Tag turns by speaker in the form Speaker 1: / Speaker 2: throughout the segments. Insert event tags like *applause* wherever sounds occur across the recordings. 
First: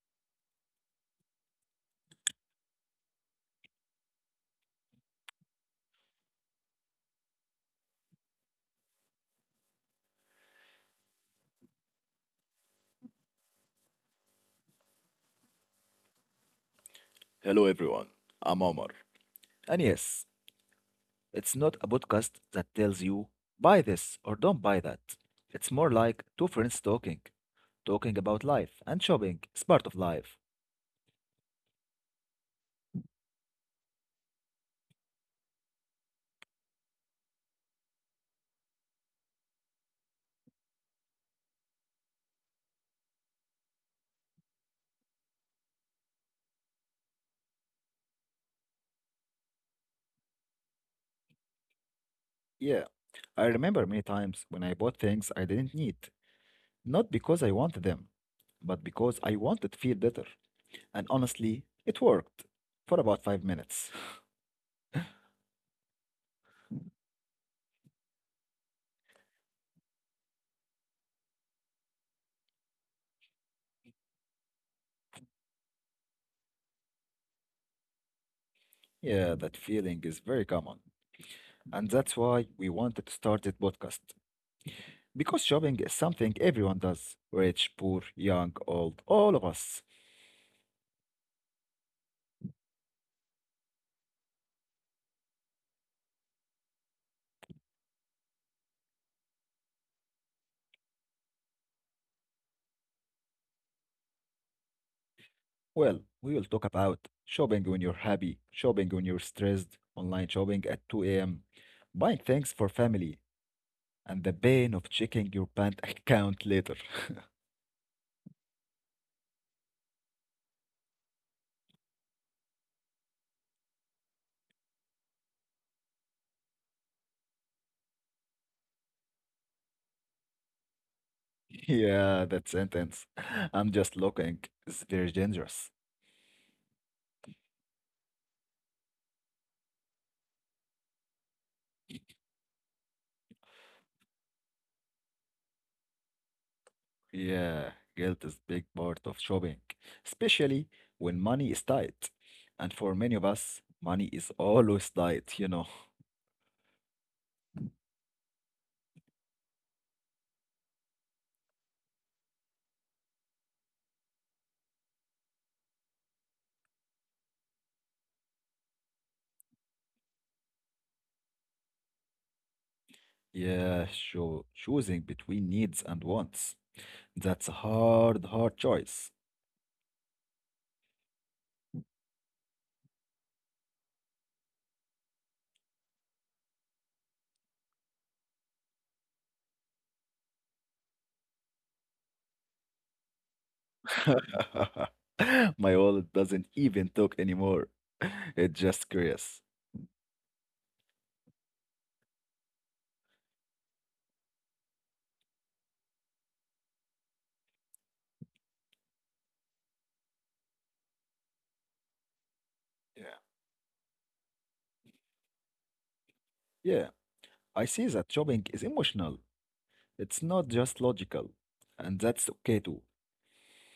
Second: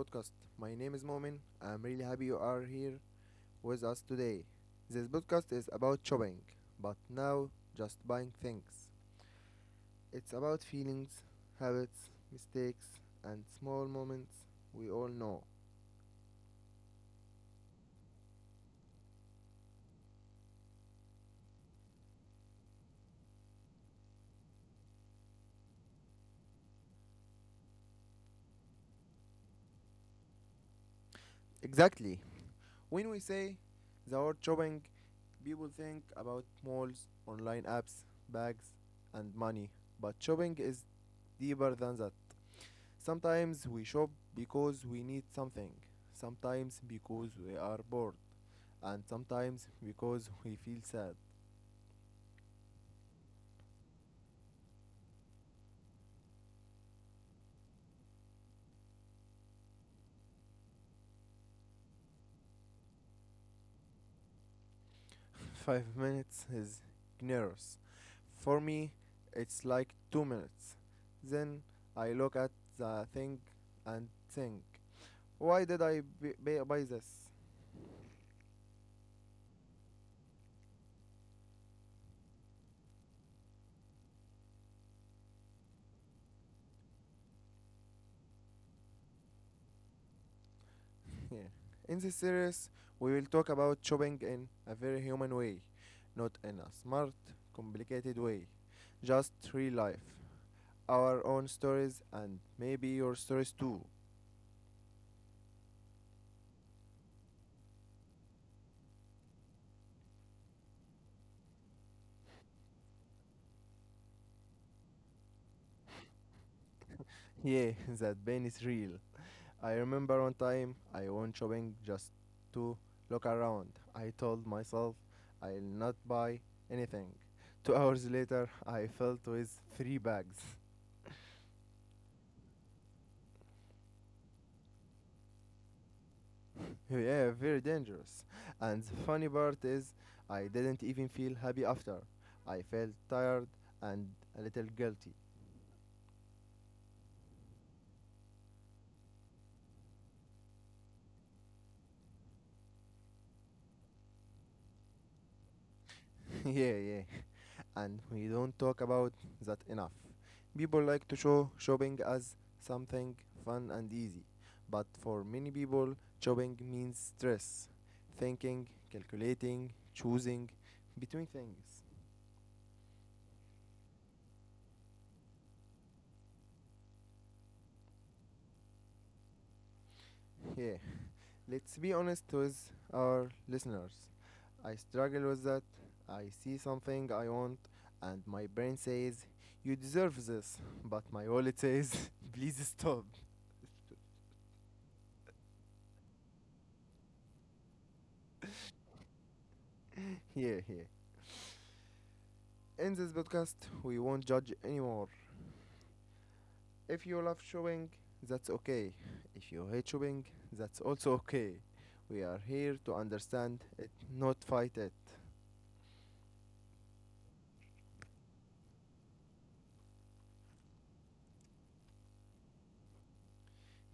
Speaker 1: podcast. My name is Momin. I'm really happy you are here with us today. This podcast is about shopping, but now just buying things. It's about feelings, habits, mistakes, and small moments we all know.
Speaker 2: Hello everyone, I'm Omar. And yes, it's not a podcast that tells you buy this or don't buy that. It's more like two friends talking, about life and shopping is part of life.
Speaker 1: Exactly. When we say the word shopping, people think about malls, online apps, bags, and money. But shopping is deeper than that. Sometimes we shop because we need something, sometimes because we are bored, and sometimes because we feel sad.
Speaker 2: Yeah, I remember many times when I bought things I didn't need, not because I wanted them, but because I wanted to feel better. And honestly, it worked for about 5 minutes. *laughs*
Speaker 1: *laughs* 5 minutes is generous. For me, it's like 2 minutes. Then I look at the thing and think, why did I buy this?
Speaker 2: Yeah, that feeling is very common. And that's why we wanted to start this podcast, because shopping is something everyone does, rich, poor, young, old, all of us.
Speaker 1: *laughs* Yeah. In this series, we will talk about shopping in a very human way, not in a smart, complicated way, just real life. Our own stories and maybe your stories too.
Speaker 2: Well, we will talk about shopping when you're happy, shopping when you're stressed, online shopping at 2 a.m., buying things for family, and the pain of checking your bank account later.
Speaker 1: Yeah, *laughs* that pain is real. I remember one time I went shopping just to look around. I told myself I'll not buy anything. 2 hours later, I felt with three bags.
Speaker 2: *laughs* Yeah, that sentence. *laughs* I'm just looking. It's very dangerous.
Speaker 1: *laughs* Yeah, very dangerous. And the funny part is, I didn't even feel happy after. I felt tired and a little guilty.
Speaker 2: Yeah, guilt is big part of shopping, especially when money is tight. And for many of us, money is always tight, you know.
Speaker 1: *laughs* Yeah, yeah. And we don't talk about that enough. People like to show shopping as something fun and easy, but for many people, shopping means stress, thinking, calculating, choosing between things.
Speaker 2: Yeah, sure. Choosing between needs and wants. That's a hard, hard choice.
Speaker 1: Yeah, let's be honest with our listeners. I struggle with that. I see something I want, and my brain says, you deserve this, but my wallet says, *laughs* please stop.
Speaker 2: *laughs* My wallet doesn't even talk anymore. *laughs* It's just curious.
Speaker 1: *laughs* Yeah, yeah. In this podcast, we won't judge anymore. If you love shopping, that's okay. If you hate shopping, that's also okay. We are here to
Speaker 2: Yeah.
Speaker 1: understand it, not fight it.
Speaker 2: Yeah, I see that shopping is emotional. It's not just logical. And that's okay too.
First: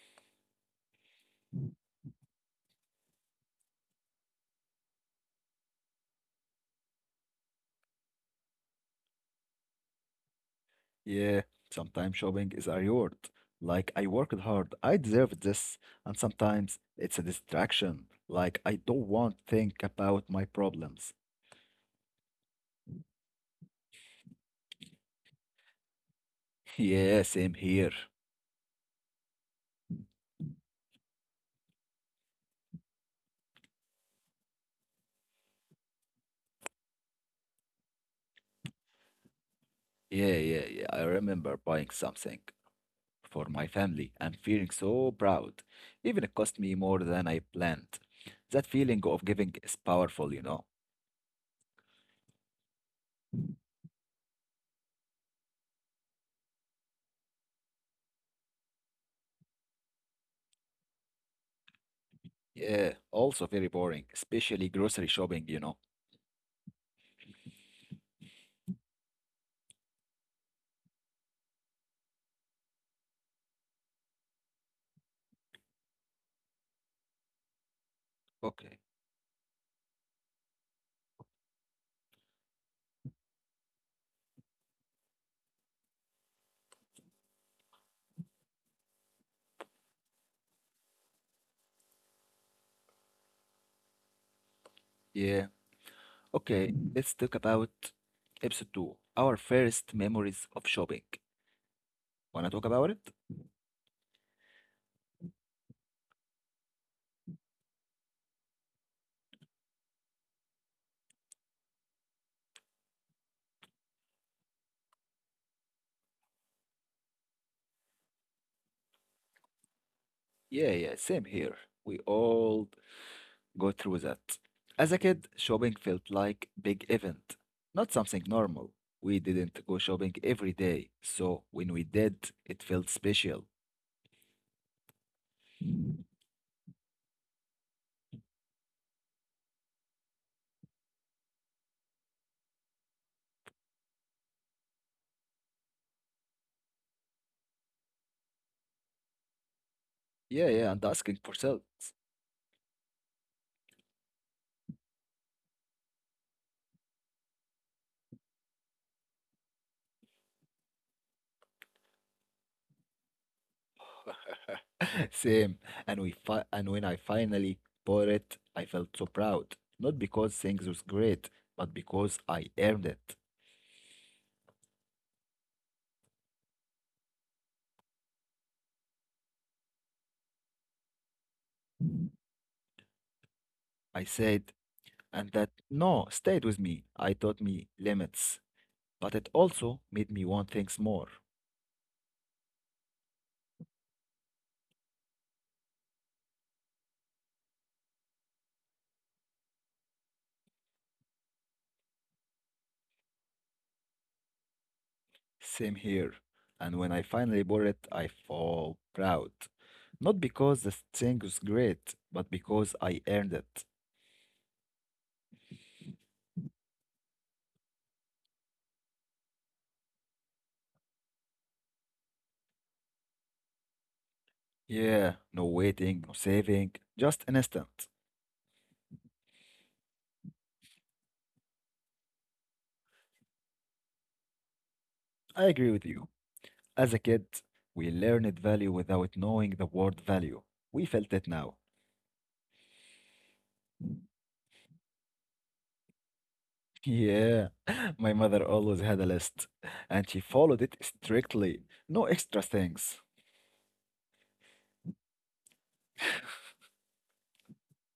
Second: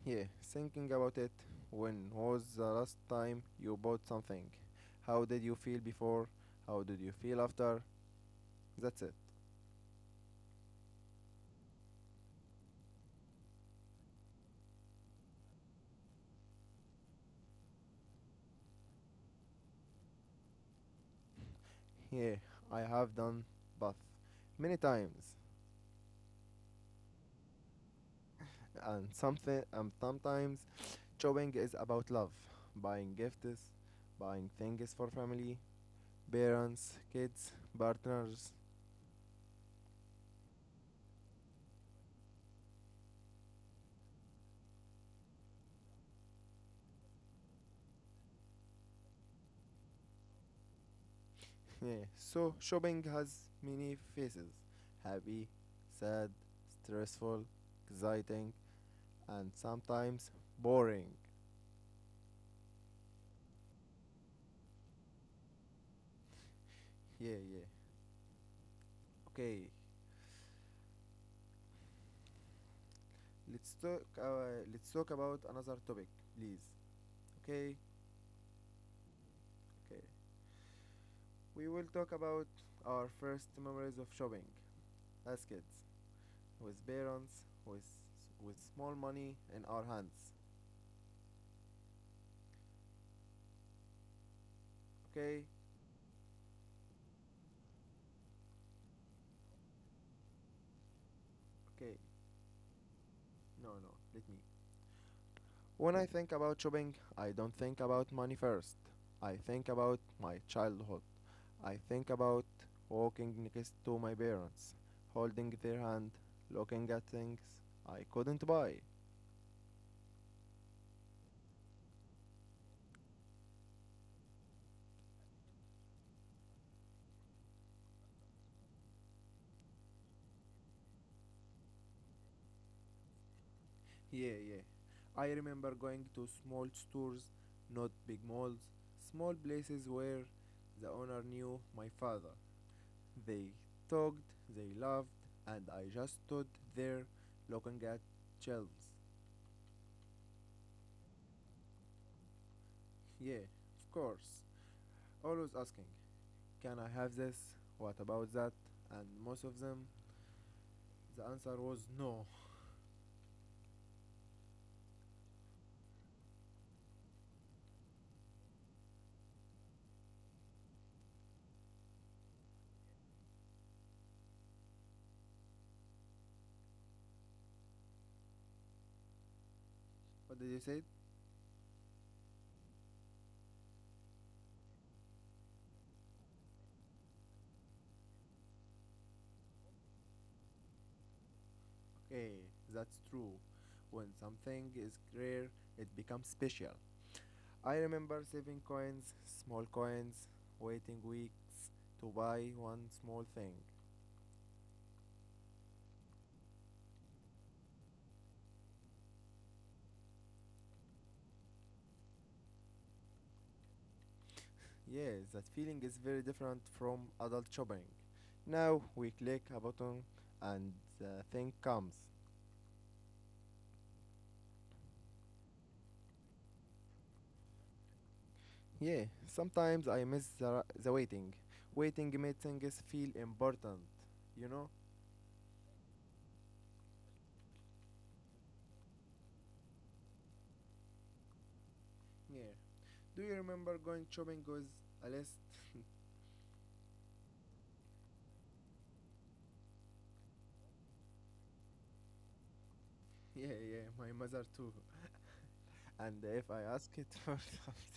Speaker 1: Yeah, thinking about it, when was the last time you bought something? How did you feel before? How did you feel after? That's it.
Speaker 2: Yeah, sometimes shopping is a reward. Like, I worked hard, I deserve this. And sometimes it's a distraction. Like, I don't want to think about my problems.
Speaker 1: Yeah, I have done both many times,
Speaker 2: *laughs* Yeah, same here.
Speaker 1: and sometimes shopping is about love, buying gifts, buying things for family, parents, kids, partners. *laughs*
Speaker 2: Yeah, yeah, yeah. I remember buying something for my family and feeling so proud. Even it cost me more than I planned. That feeling of giving is powerful, you know.
Speaker 1: Yeah. So shopping has many faces, happy, sad, stressful, exciting, and sometimes boring.
Speaker 2: Yeah, also very boring, especially grocery shopping, you know.
Speaker 1: Yeah, yeah. Okay, let's talk. Let's talk about another topic, please. Okay,
Speaker 2: Okay.
Speaker 1: okay. We will talk about our first memories of shopping as kids, with parents, with small money in our hands. Okay?
Speaker 2: Yeah. Okay, let's talk about episode two, our first memories of shopping.
Speaker 1: Okay.
Speaker 2: Wanna talk about it?
Speaker 1: No, no. Let me. When I think about shopping, I don't think about money first. I think about my childhood. I think about walking next to my parents, holding their hand, looking at things I couldn't buy.
Speaker 2: Yeah, yeah, same here. We all go through that. As a kid, shopping felt like big event, not something normal. We didn't go shopping every day, so when we did, it felt special.
Speaker 1: Yeah, yeah. I remember going to small stores, not big malls, small places where the owner knew my father. They talked, they laughed, and I just stood there looking at chills.
Speaker 2: Yeah, yeah, and asking for sales.
Speaker 1: Yeah, of course. Always asking, can I have this? What about that? And most of them, the answer was no.
Speaker 2: *laughs* Same. And when I finally bought it, I felt so proud. Not because things was great, but because I earned it.
Speaker 1: What did you say?
Speaker 2: I said, and that no stayed with me. I taught me limits, but it also made me want things more.
Speaker 1: Okay, that's true. When something is rare, it becomes special. I remember saving coins, small coins, waiting weeks to buy one small thing.
Speaker 2: Same here. And when I finally bought it, I felt proud. Not because the thing was great, but because I earned it.
Speaker 1: Yes, that feeling is very different from adult shopping. Now we click a button and the thing comes.
Speaker 2: Yeah, no waiting, no saving, just an instant.
Speaker 1: Yeah, sometimes I miss the waiting. Waiting makes things feel important, you know?
Speaker 2: I agree with you. As a kid, we learned value without knowing the word value. We felt it now. *laughs*
Speaker 1: Yeah. Do you remember going shopping with a list? *laughs*
Speaker 2: Yeah, *laughs* my mother always had a list, and she followed it strictly. No extra things.
Speaker 1: Yeah, yeah, my mother too. And if I ask it for *laughs* something.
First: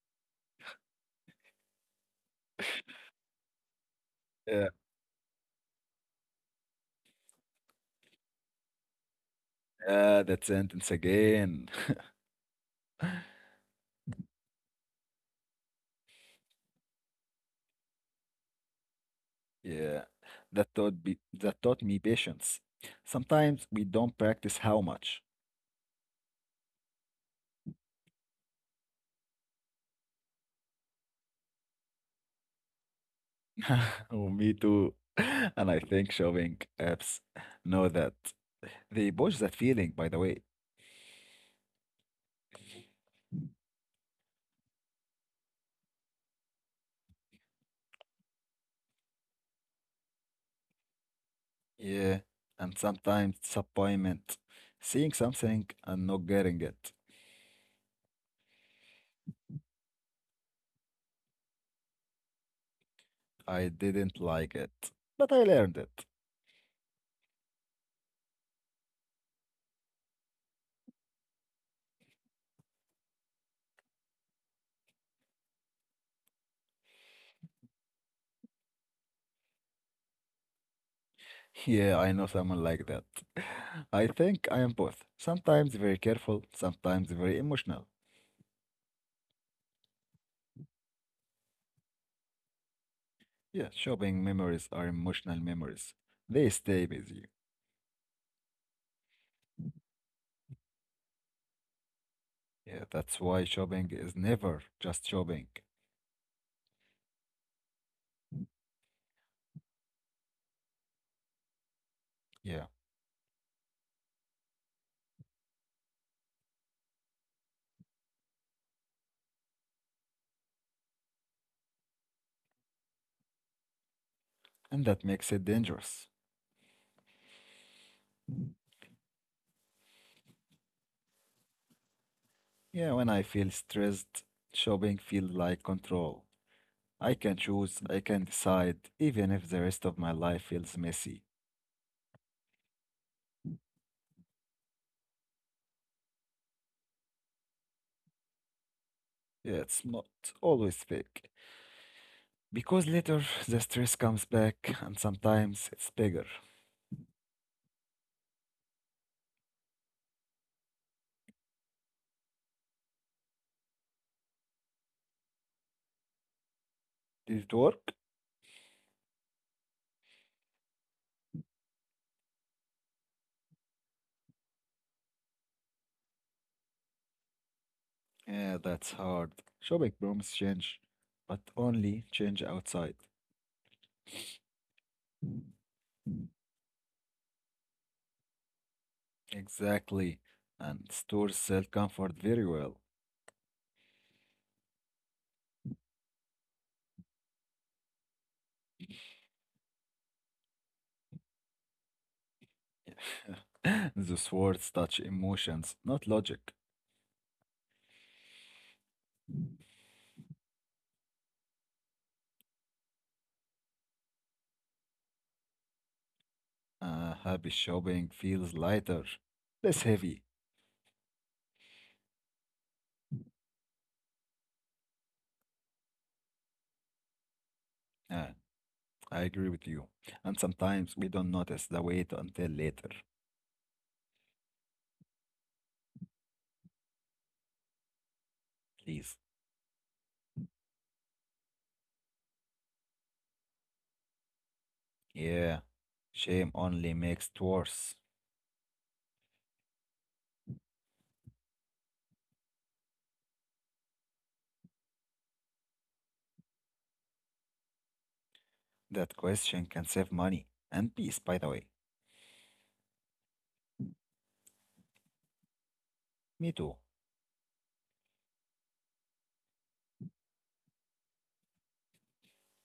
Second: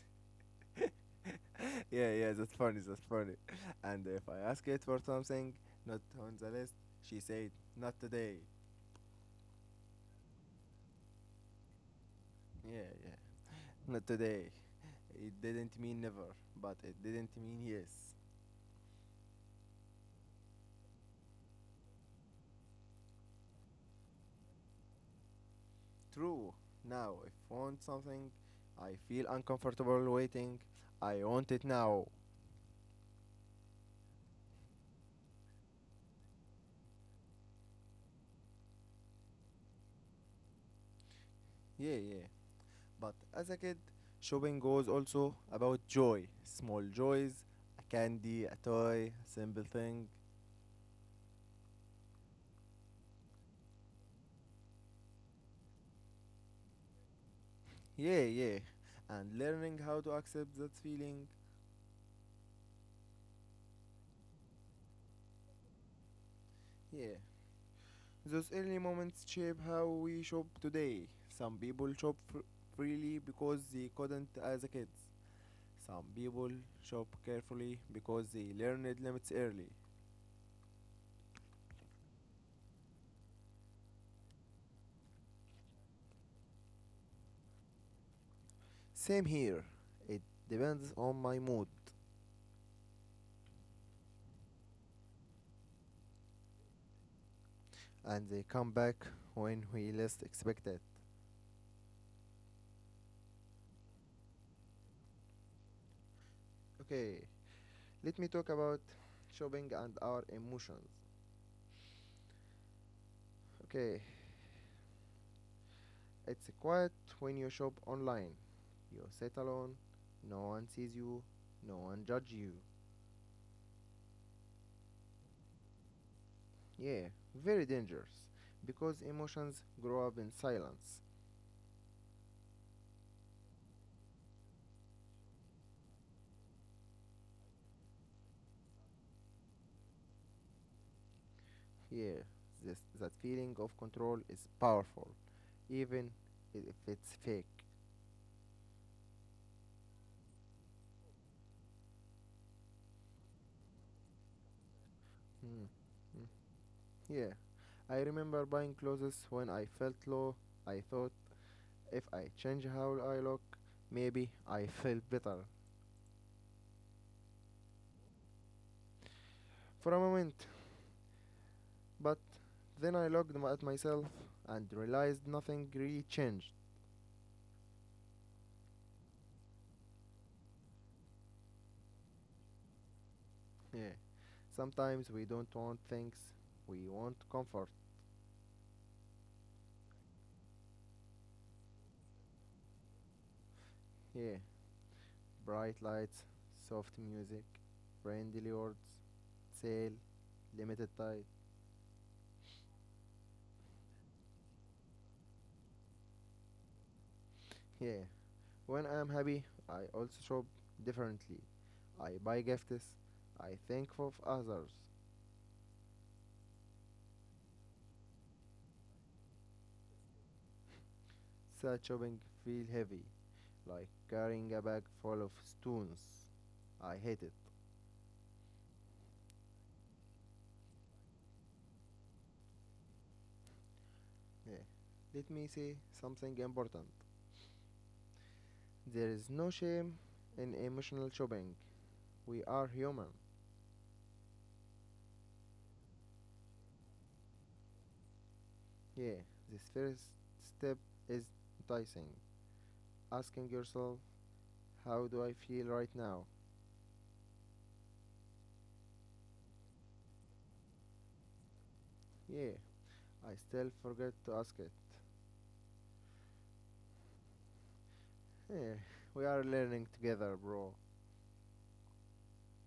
Speaker 1: Yeah, yeah, that's funny, that's funny. And if I ask
Speaker 2: Yeah,
Speaker 1: it for something not on the list, she said, not today.
Speaker 2: yeah, that sentence again.
Speaker 1: Yeah, yeah. Not today. It didn't mean never, but it didn't mean yes.
Speaker 2: Yeah, that taught me patience. Sometimes we don't practice how much.
Speaker 1: True. Now, if I want something, I feel uncomfortable waiting. I want it now.
Speaker 2: *laughs* Oh, me too. *laughs* And I think shopping apps know that. They push that feeling, by the way.
Speaker 1: Yeah, yeah. But as a kid, shopping was also about joy, small joys, a candy, a toy, a simple thing.
Speaker 2: Yeah, and sometimes disappointment. Seeing something and not getting it.
Speaker 1: Yeah, yeah. And learning how to accept that feeling.
Speaker 2: I didn't like it, but I learned it.
Speaker 1: Yeah. Those early moments shape how we shop today. Some people shop freely because they couldn't as a kids. Some people shop carefully because they learn limits early.
Speaker 2: Yeah, I know someone like that. *laughs* I think I am both. Sometimes very careful, sometimes very emotional.
Speaker 1: Same here. It depends on my mood,
Speaker 2: Yeah, shopping memories are emotional memories. They stay with you.
Speaker 1: and they come back when we least expect it.
Speaker 2: Yeah, that's why shopping is never just shopping.
Speaker 1: Okay, let me talk about shopping and our emotions.
Speaker 2: Yeah,
Speaker 1: Okay, it's quiet when you shop online. You sit alone, no one sees you, no one judges you.
Speaker 2: and that makes it dangerous.
Speaker 1: Yeah, very dangerous because emotions grow up in silence.
Speaker 2: Yeah, when I feel stressed, shopping feels like control. I can choose, I can decide, even if the rest of my life feels messy.
Speaker 1: Yeah, this that feeling of control is powerful. Even if it's fake.
Speaker 2: Yeah, it's not always fake. Because later the stress comes back and
Speaker 1: Mm.
Speaker 2: sometimes it's bigger.
Speaker 1: Mm. Yeah, I remember buying clothes when I felt low. I thought if I change how I look, maybe I feel better
Speaker 2: Did it work?
Speaker 1: for a moment. But then I looked at myself and realized nothing really changed.
Speaker 2: Yeah, that's hard. Shopping promises change, but only change outside.
Speaker 1: Yeah, sometimes we don't want things, we want comfort.
Speaker 2: Exactly. And stores sell comfort very well.
Speaker 1: Yeah, bright lights, soft music, friendly words, sale, limited time.
Speaker 2: *laughs* Those words touch emotions, not logic.
Speaker 1: Yeah, when I am happy, I also shop differently. I buy gifts. I think of others.
Speaker 2: Happy shopping feels lighter, less heavy.
Speaker 1: Such shopping feel heavy, like carrying a bag full of stones. I hate it.
Speaker 2: Uh, I agree with you. And sometimes we don't notice the weight until later.
Speaker 1: Yeah. Let me say something important. There
Speaker 2: Please.
Speaker 1: is no shame in emotional shopping. We are human.
Speaker 2: Yeah. Shame only makes it worse.
Speaker 1: Yeah. This first step is enticing. Asking yourself, how do I feel right now?
Speaker 2: That question can save money and peace, by the way.
Speaker 1: Yeah. I still forget to ask it.
Speaker 2: Me too.
Speaker 1: Yeah, we are learning together, bro.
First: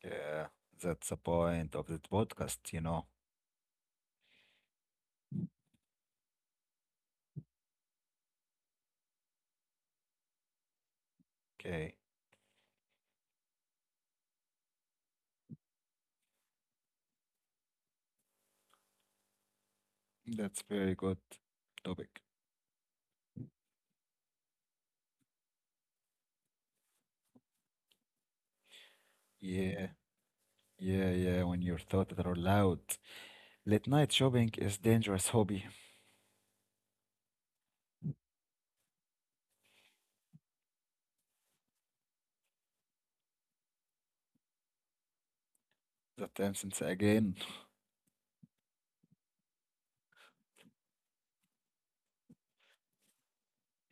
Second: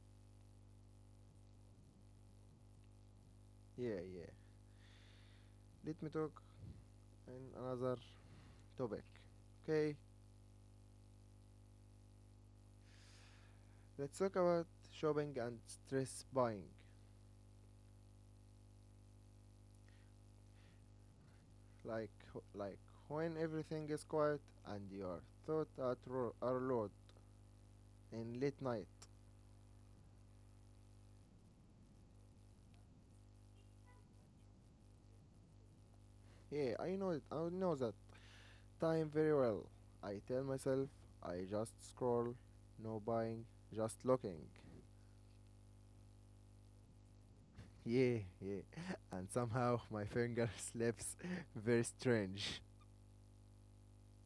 Speaker 2: Yeah. That's the point of that podcast, you know.
Speaker 1: Yeah, yeah. Let me talk in another topic. Okay,
Speaker 2: Okay.
Speaker 1: let's talk about shopping and stress buying.
Speaker 2: That's very good
Speaker 1: Like,
Speaker 2: topic.
Speaker 1: like, when everything is quiet and your thoughts are loud and late night.
Speaker 2: Yeah. Yeah, yeah. When your thoughts are loud. Late night shopping is dangerous hobby.
Speaker 1: Yeah, I know it. I know that time very well. I tell myself I just scroll, no buying, just looking.
Speaker 2: *laughs* That instance again.
Speaker 1: Yeah, yeah. *laughs* And somehow my finger *laughs* slips *laughs* very strange.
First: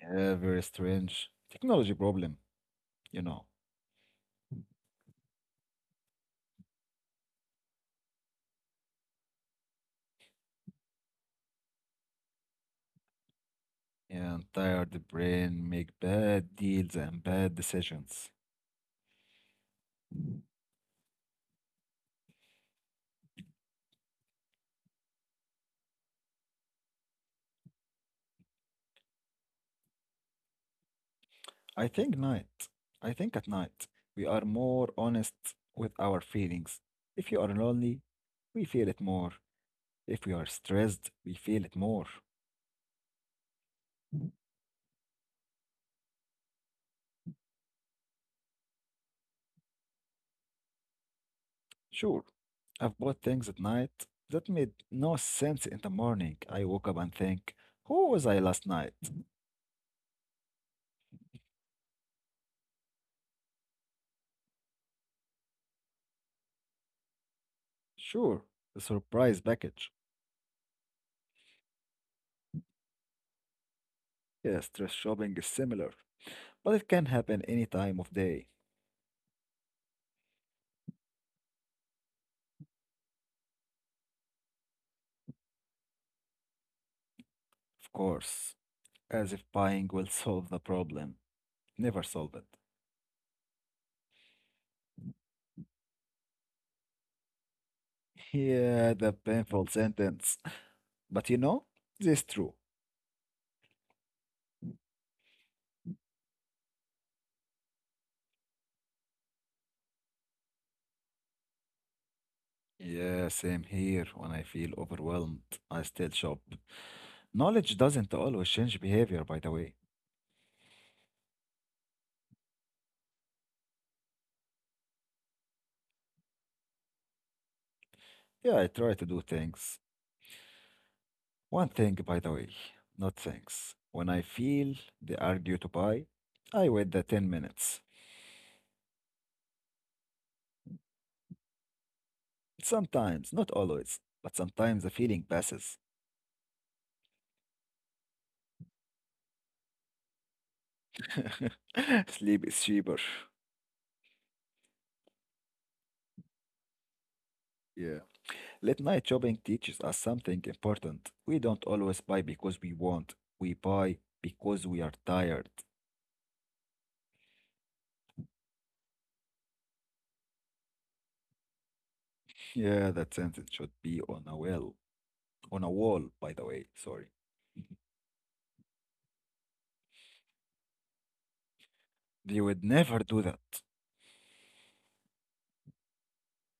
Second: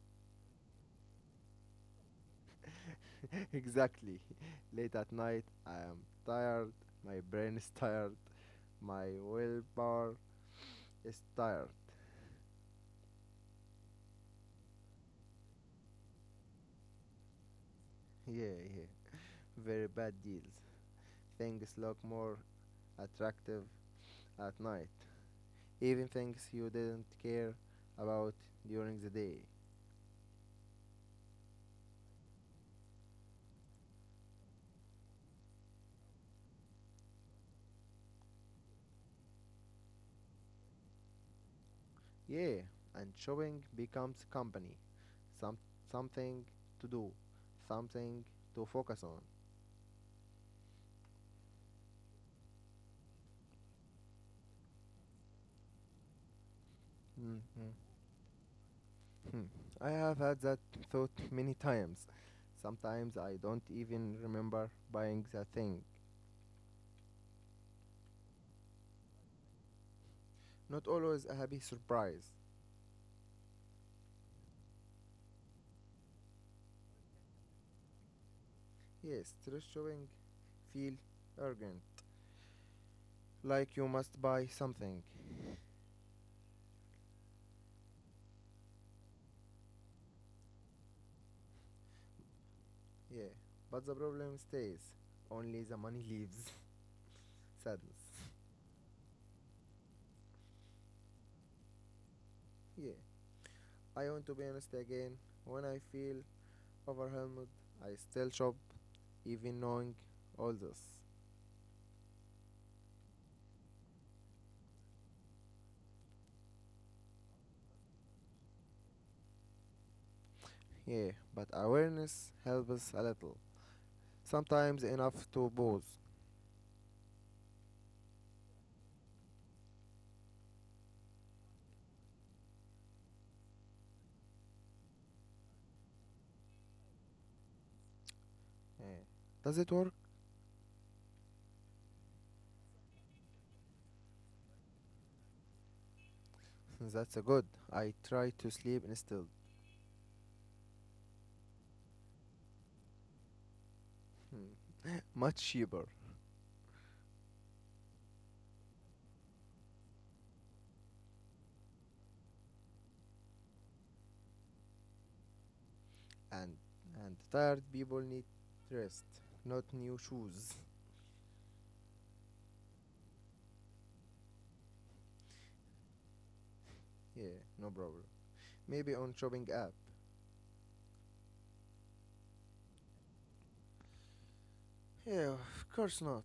Speaker 2: Yeah, very strange. Technology problem, you know.
Speaker 1: *laughs* Exactly. *laughs* Late at night, I am tired. My brain is tired. My willpower is tired.
Speaker 2: And tired brain make bad deals and bad
Speaker 1: *laughs*
Speaker 2: decisions.
Speaker 1: Yeah, yeah. Very bad deals. Things look more attractive at night. Even things you didn't care about during the day.
Speaker 2: I think night. I think at night we are more honest with our feelings. If you are lonely, we feel it more. If we are stressed, we feel it more.
Speaker 1: Yeah, and shopping becomes company. Some something to do, something to focus on.
Speaker 2: Sure, I've bought things at night that made no sense in the morning. I woke up and think,
Speaker 1: Mm-hmm.
Speaker 2: who was I last night?
Speaker 1: Hmm. I have had that thought many times. Sometimes I don't even remember buying the thing.
Speaker 2: Sure, the surprise package.
Speaker 1: Not always a happy surprise.
Speaker 2: Yes, stress shopping is similar, but it can happen any time of day,
Speaker 1: Yes, stress showing feel urgent, like you must buy something.
Speaker 2: of course. As if buying will solve the problem. Never solve it. *laughs*
Speaker 1: Yeah, but the problem stays. Only the money leaves. *laughs* Sadness.
Speaker 2: Yeah, the painful sentence. But you know, this is true.
Speaker 1: Yeah, I want to be honest again. When I feel overwhelmed, I still shop, even knowing all this.
Speaker 2: Yeah, same here. When I feel overwhelmed, I still shop. Knowledge doesn't always change behavior, by the way.
Speaker 1: Yeah, but awareness helps us a little. Sometimes enough to pause.
Speaker 2: Yeah, I try to do things. One thing, by the way, not things. When I feel the urge to buy, I wait the 10 minutes.
Speaker 1: Eh, Does it work?
Speaker 2: Sometimes, not always, but sometimes the feeling passes.
Speaker 1: *laughs* That's a good. I try to sleep instead.
Speaker 2: *laughs* Sleep is cheaper.
Speaker 1: Hmm. Much cheaper.
Speaker 2: Yeah. Late night shopping teaches us something important. We don't always buy because we want, we buy because we are tired.
Speaker 1: And and tired people need rest, not new shoes. *laughs*
Speaker 2: *laughs* Yeah, that sentence should be on a well, on a wall, by the way, sorry.
Speaker 1: Yeah, no problem. Maybe on shopping app.
Speaker 2: They would never do that.
Speaker 1: Yeah, of course not.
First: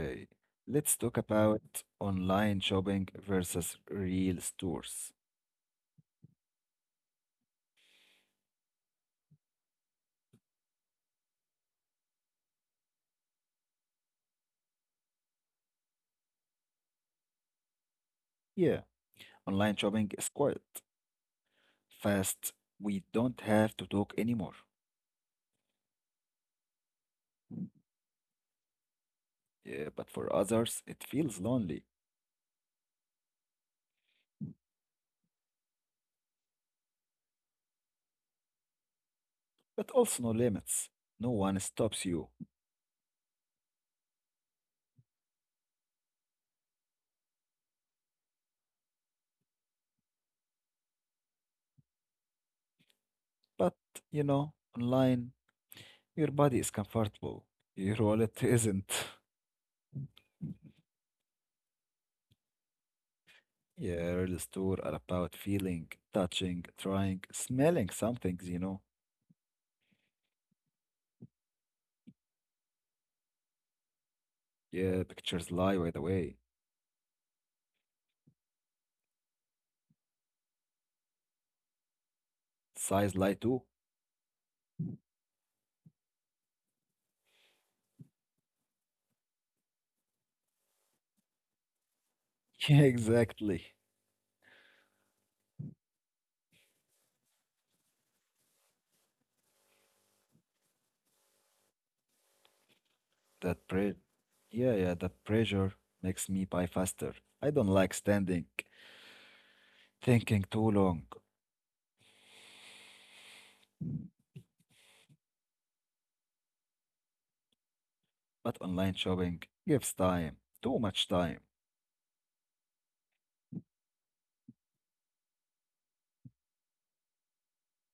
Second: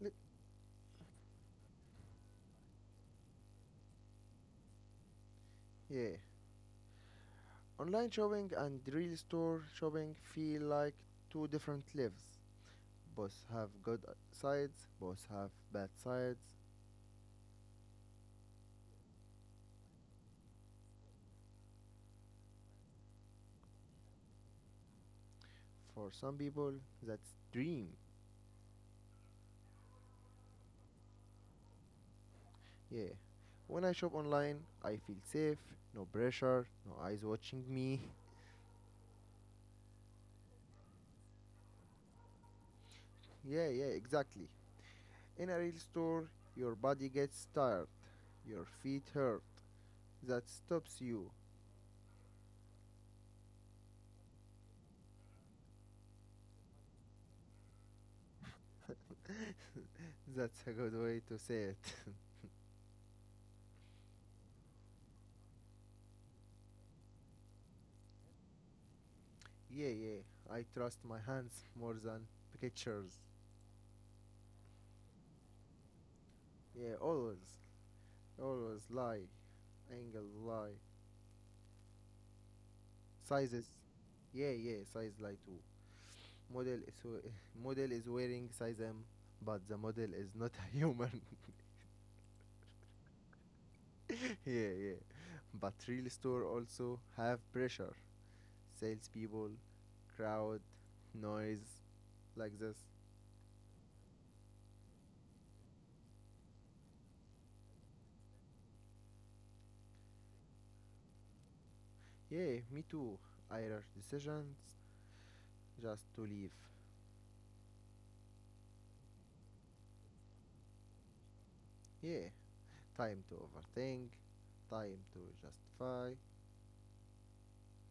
Speaker 1: Li-
Speaker 2: let's talk about online shopping versus real stores.
Speaker 1: yeah, online shopping and real store shopping feel like two different lives. Both have good sides, both have bad sides.
Speaker 2: Yeah, online shopping is quiet, fast. We don't have to talk anymore.
Speaker 1: For some people, that's dream.
Speaker 2: Yeah, but for others, it feels lonely,
Speaker 1: Yeah. When I shop online, I feel safe, no pressure, no eyes watching me. *laughs*
Speaker 2: but also no limits. No one stops you.
Speaker 1: Yeah, yeah, exactly. In a real store, your body gets tired, your feet hurt. That stops you.
Speaker 2: But you know, online, your body is comfortable, your wallet isn't. *laughs*
Speaker 1: *laughs* That's a good way to say it.
Speaker 2: Yeah, real store are about feeling, touching, trying, smelling some things, you know.
Speaker 1: *laughs* Yeah, yeah, I trust my hands more than pictures.
Speaker 2: Yeah, pictures lie by the way.
Speaker 1: Yeah, always, always lie, angle lie,
Speaker 2: Size lie too.
Speaker 1: sizes. Yeah, yeah, size lie too. *laughs* Model is wearing size M, but the model is not a human.
Speaker 2: *laughs* Yeah, exactly.
Speaker 1: *laughs* Yeah, yeah. But real store also have pressure, salespeople, crowd, noise, like this.
Speaker 2: That pre yeah, yeah, that pressure makes me buy faster. I don't like standing, thinking too long.
Speaker 1: Yeah, me too. Irish decisions just to leave.
Speaker 2: But online shopping gives time, too much time.
Speaker 1: Yeah, time to overthink, time to justify.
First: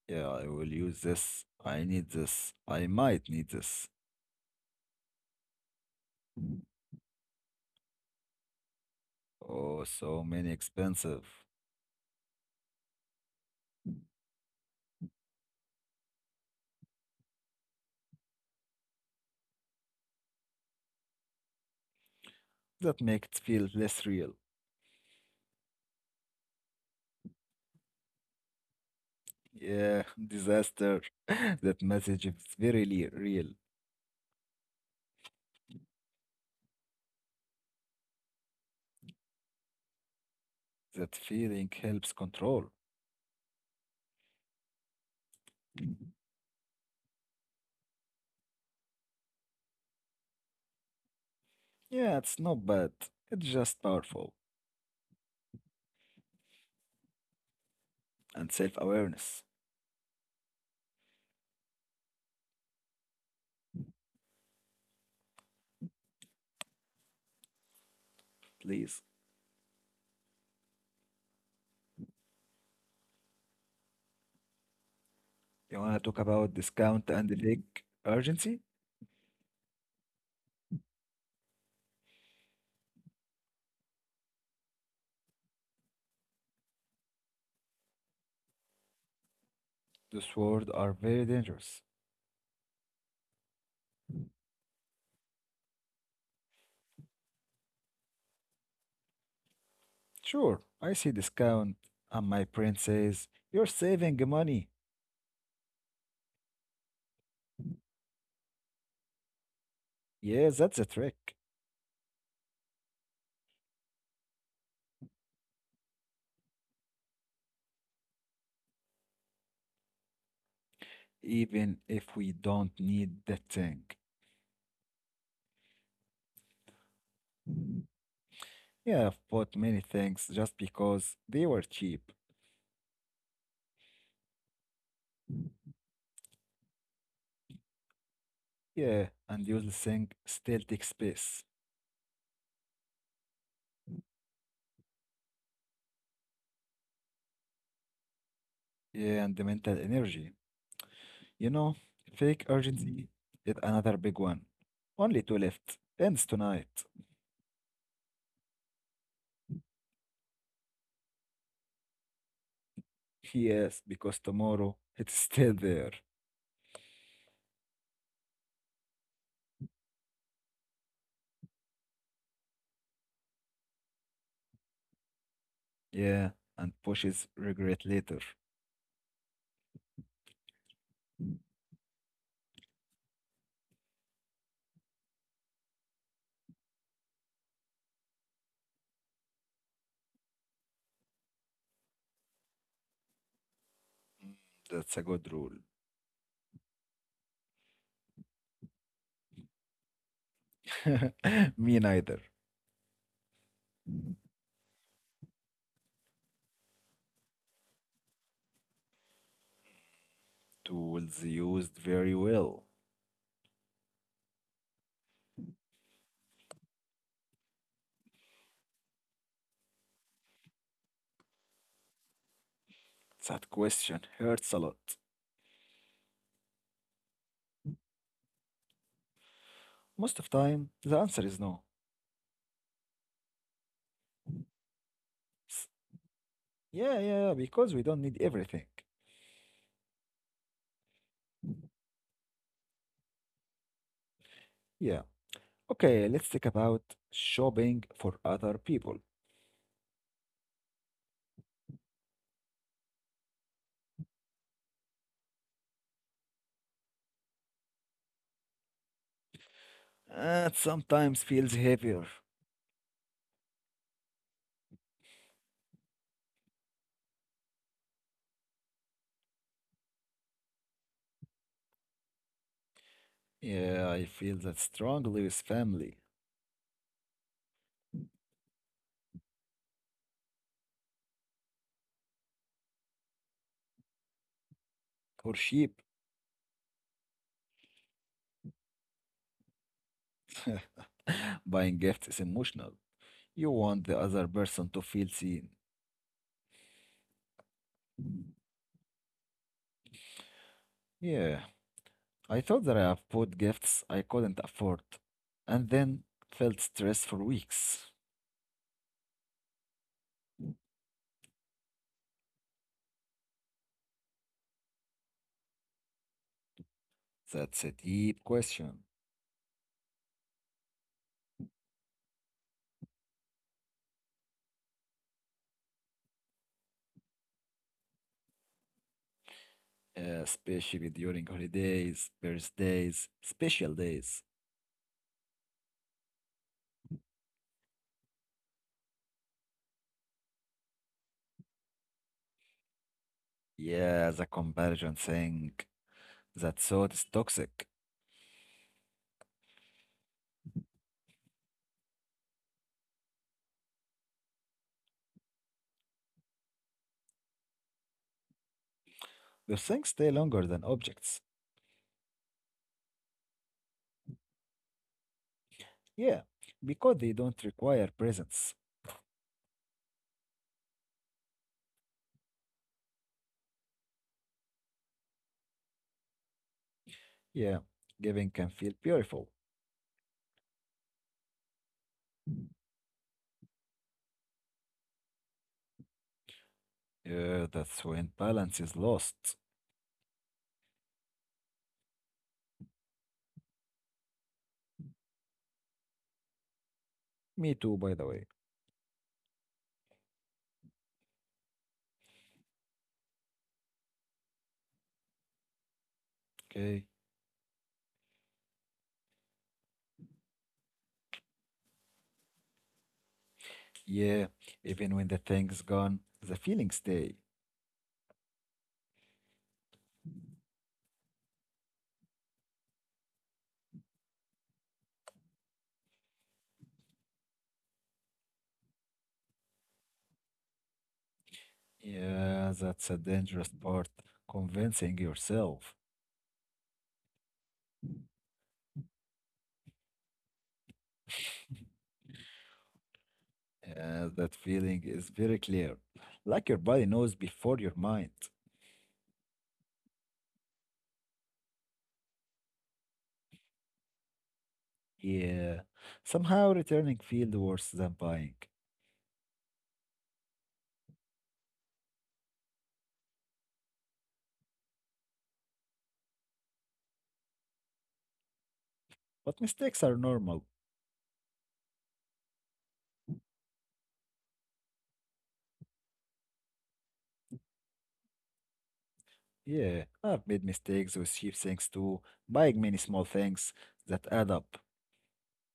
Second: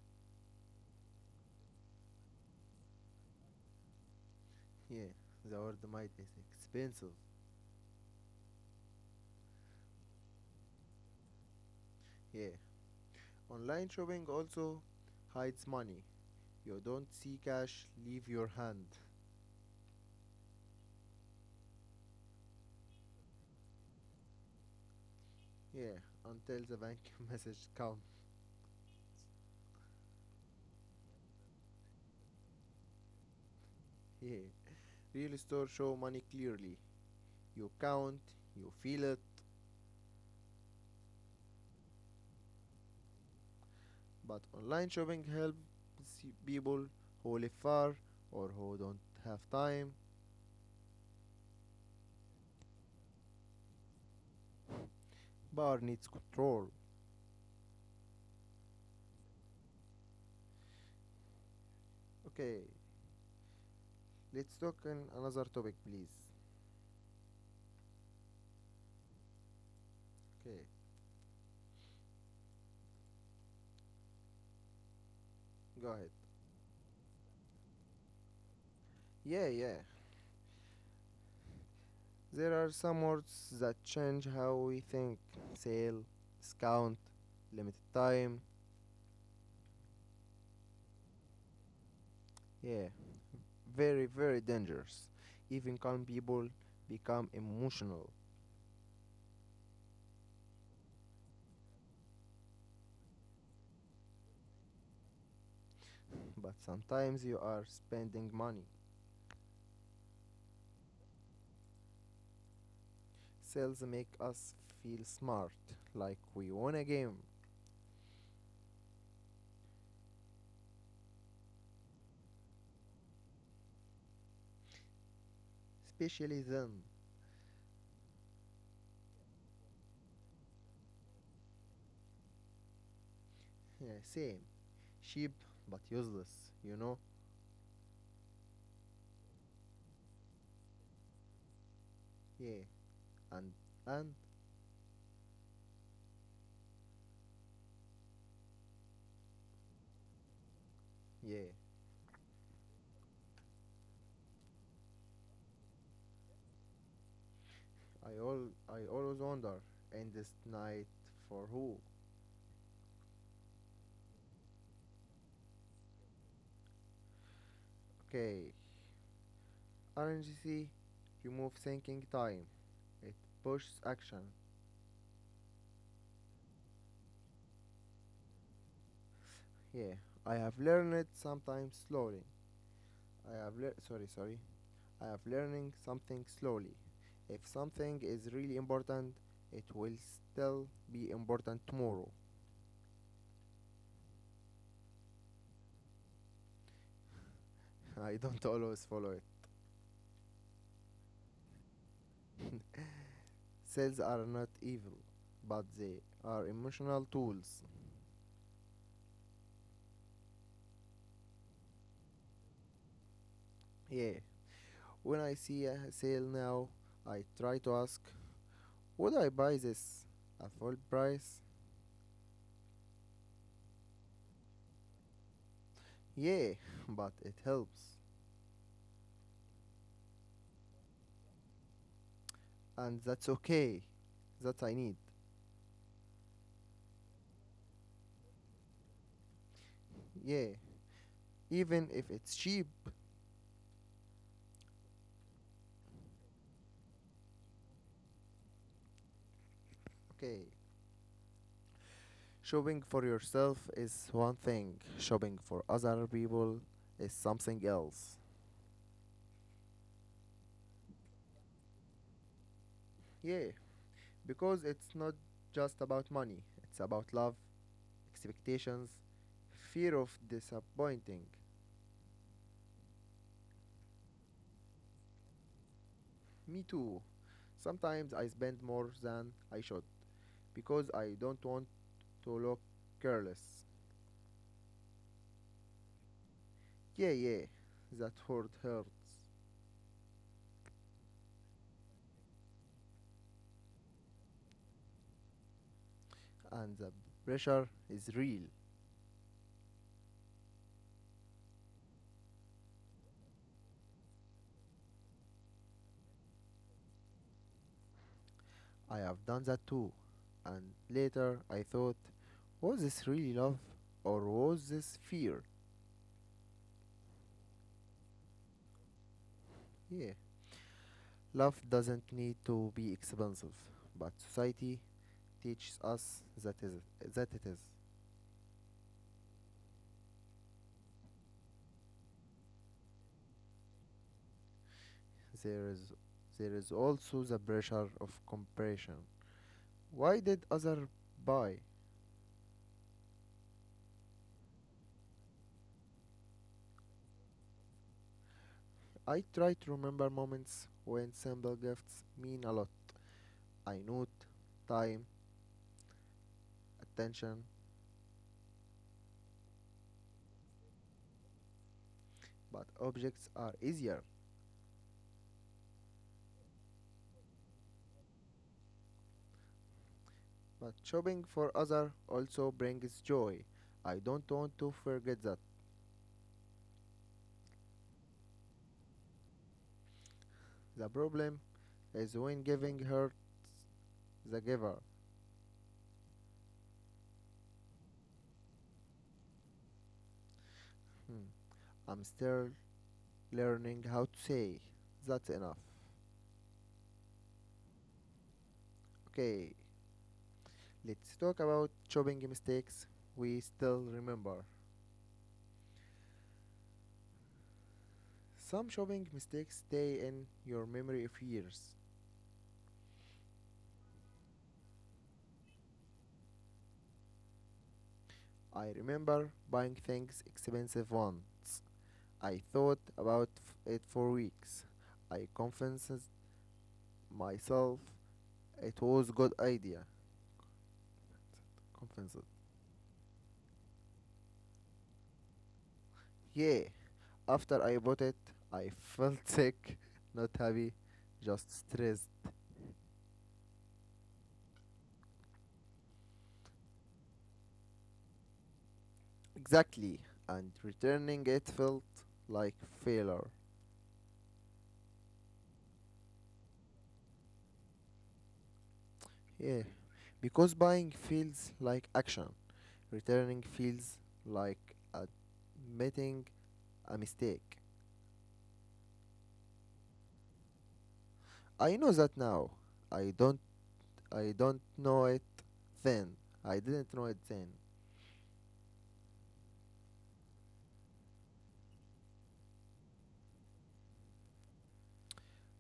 Speaker 2: Yeah, I will use this. I need this. I might need this.
Speaker 1: Yeah, the word might is expensive.
Speaker 2: Oh, so many expensive.
Speaker 1: Yeah, online shopping also hides money. You don't see cash, leave your hand.
Speaker 2: That make it feel less real.
Speaker 1: Yeah, until the bank *laughs* message come.
Speaker 2: Yeah, *laughs* disaster. *laughs* That message is very real.
Speaker 1: Yeah. Real store show money clearly. You count, you feel it.
Speaker 2: That feeling helps control.
Speaker 1: But online shopping helps people who live far or who don't have time.
Speaker 2: Yeah, it's not bad. It's just powerful
Speaker 1: Bar needs control.
Speaker 2: and self-awareness.
Speaker 1: Okay, let's talk in another topic, please.
Speaker 2: Please,
Speaker 1: Okay,
Speaker 2: you
Speaker 1: go
Speaker 2: wanna
Speaker 1: ahead.
Speaker 2: talk about discount and the big urgency?
Speaker 1: Yeah, yeah. There are some words that change how we think. Sale, discount, limited time.
Speaker 2: Those words are very dangerous.
Speaker 1: Yeah, very very dangerous. Even calm people become emotional,
Speaker 2: Sure, I see discount, and my brain says, "You're saving money."
Speaker 1: but sometimes you are spending money.
Speaker 2: Yeah, that's a trick
Speaker 1: Sales make us feel smart, like we won a game,
Speaker 2: even if we don't need that thing.
Speaker 1: especially them.
Speaker 2: Yeah, I've bought many things just because they were cheap.
Speaker 1: Yeah, same. Cheap but useless, you know.
Speaker 2: Yeah, and useless thing still takes space.
Speaker 1: Yeah, and and
Speaker 2: Yeah, and the mental energy.
Speaker 1: yeah,
Speaker 2: You know, fake urgency is another big one. Only two left. Ends tonight.
Speaker 1: I always wonder. End this night for who?
Speaker 2: Yes, because tomorrow it's *laughs* still there.
Speaker 1: Okay, rngc, remove thinking time, it pushes action.
Speaker 2: Yeah, and pushes regret later.
Speaker 1: Yeah, I have learned it sometimes slowly. I have lear sorry, sorry. I have learning something slowly. If something is really important, it will still be important tomorrow.
Speaker 2: That's a good rule.
Speaker 1: *laughs* I don't always follow it.
Speaker 2: *laughs* Me neither.
Speaker 1: Sales are not evil, but they are emotional tools.
Speaker 2: Tools used very well.
Speaker 1: Yeah, when I see a sale now, I try to ask, would I buy this at full price?
Speaker 2: That question hurts a lot.
Speaker 1: Yeah, *laughs* but it helps.
Speaker 2: Most of time, the answer is no.
Speaker 1: And that's okay. That I need.
Speaker 2: Yeah, yeah, yeah, because we don't need everything.
Speaker 1: Yeah, even if it's cheap.
Speaker 2: Yeah. Okay, let's talk about shopping for other people.
Speaker 1: Okay, shopping for yourself is one thing, shopping for other people is something else.
Speaker 2: That sometimes feels heavier.
Speaker 1: Yeah, because it's not just about money, it's about love, expectations, fear of disappointing.
Speaker 2: Yeah, I feel that strongly with family
Speaker 1: Me too. Sometimes I spend more than I should because I don't want to look careless.
Speaker 2: or sheep.
Speaker 1: Yeah, yeah, that word hurts,
Speaker 2: *laughs* Buying gifts is emotional. You want the other person to feel seen.
Speaker 1: and the pressure is real.
Speaker 2: Yeah, I thought that I have bought gifts I couldn't afford, and then felt stressed for weeks.
Speaker 1: I have done that too. And later I thought, was this really love or was this fear?
Speaker 2: That's a deep question.
Speaker 1: Yeah. Love doesn't need to be expensive, but society teaches us that is that it is.
Speaker 2: Especially during holidays, birthdays, special days.
Speaker 1: There is there is also the pressure of comparison. Why did other buy?
Speaker 2: Yeah, the comparison thing. That thought is toxic.
Speaker 1: I try to remember moments when simple gifts mean a lot. I note time, attention,
Speaker 2: The things stay longer than objects.
Speaker 1: but objects are easier.
Speaker 2: Yeah, because they don't require presence.
Speaker 1: But shopping for others also brings joy. I don't want to forget that.
Speaker 2: Yeah, giving can feel beautiful.
Speaker 1: The problem is when giving her the giver.
Speaker 2: Yeah, that's when balance is lost.
Speaker 1: Hmm, I'm still learning how to say. That's enough.
Speaker 2: Me too, by the way.
Speaker 1: Okay, let's talk about shopping mistakes we still remember.
Speaker 2: Okay.
Speaker 1: Some shopping mistakes stay in your memory of years.
Speaker 2: Yeah, even when the thing's gone, the feelings stay.
Speaker 1: I remember buying things expensive once. I thought about it for weeks. I convinced myself it was good idea, confessed.
Speaker 2: Yeah, that's a dangerous part. Convincing yourself.
Speaker 1: Yeah, after I bought it, I felt sick, *laughs* not happy, just stressed.
Speaker 2: Yeah, that feeling is very clear. Like your body knows before your mind.
Speaker 1: Exactly, and returning it felt like failure.
Speaker 2: Yeah. Somehow returning feels worse than buying.
Speaker 1: Yeah, because buying feels like action, returning feels like admitting a mistake.
Speaker 2: But mistakes are normal.
Speaker 1: I know that now. I don't I don't know it then. I didn't know it then.
Speaker 2: Yeah, I've made mistakes with cheap things too, buying many small things that add up.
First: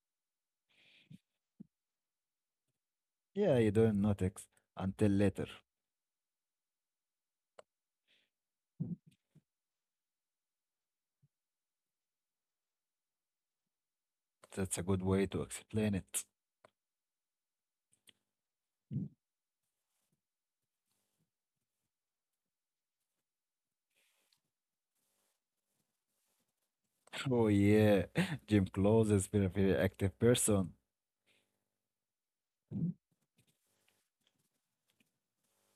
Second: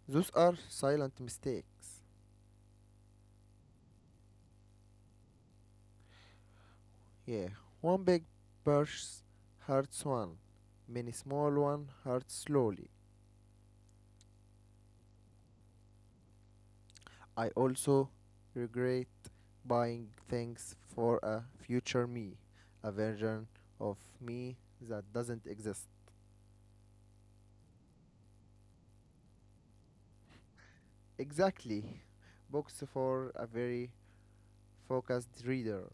Speaker 1: Those are silent mistakes.
Speaker 2: Yeah, you don't notice until later.
Speaker 1: Yeah, one big burst hurts one, many small one hurt slowly.
Speaker 2: That's a good way to explain it. *laughs*
Speaker 1: I also regret buying things for a future me, a version of me that doesn't exist.
Speaker 2: Oh yeah, *laughs* gym clothes is very very active person.
Speaker 1: Exactly, books for a very focused reader.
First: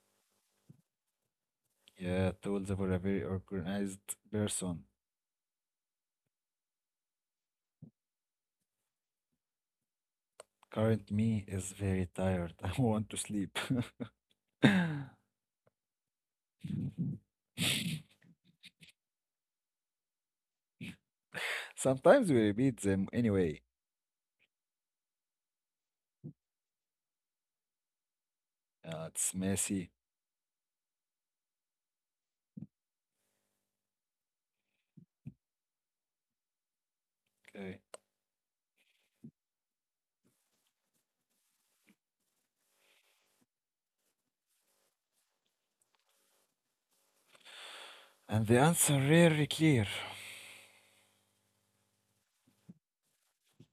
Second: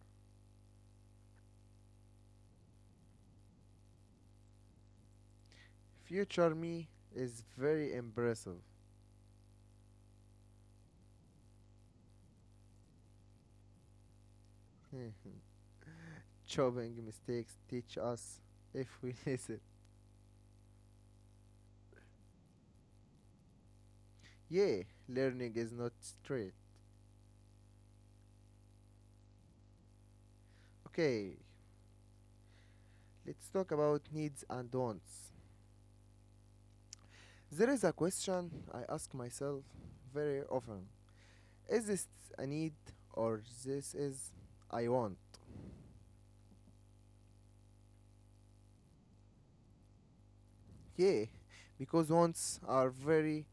Speaker 2: Yeah, tools for a very organized person.
Speaker 1: Future me is very impressive. *laughs*
Speaker 2: Current me is very tired. *laughs* I want to sleep. *laughs*
Speaker 1: Chopping mistakes teach us if we *laughs* listen.
Speaker 2: Sometimes we repeat them anyway.
Speaker 1: Yeah, learning is not straight.
Speaker 2: It's messy.
Speaker 1: Okay, let's talk about needs and wants.
Speaker 2: Okay.
Speaker 1: There is a question I ask myself very often. Is this a need or this is I want?
Speaker 2: And the answer rarely clear,
Speaker 1: Yeah, because wants are very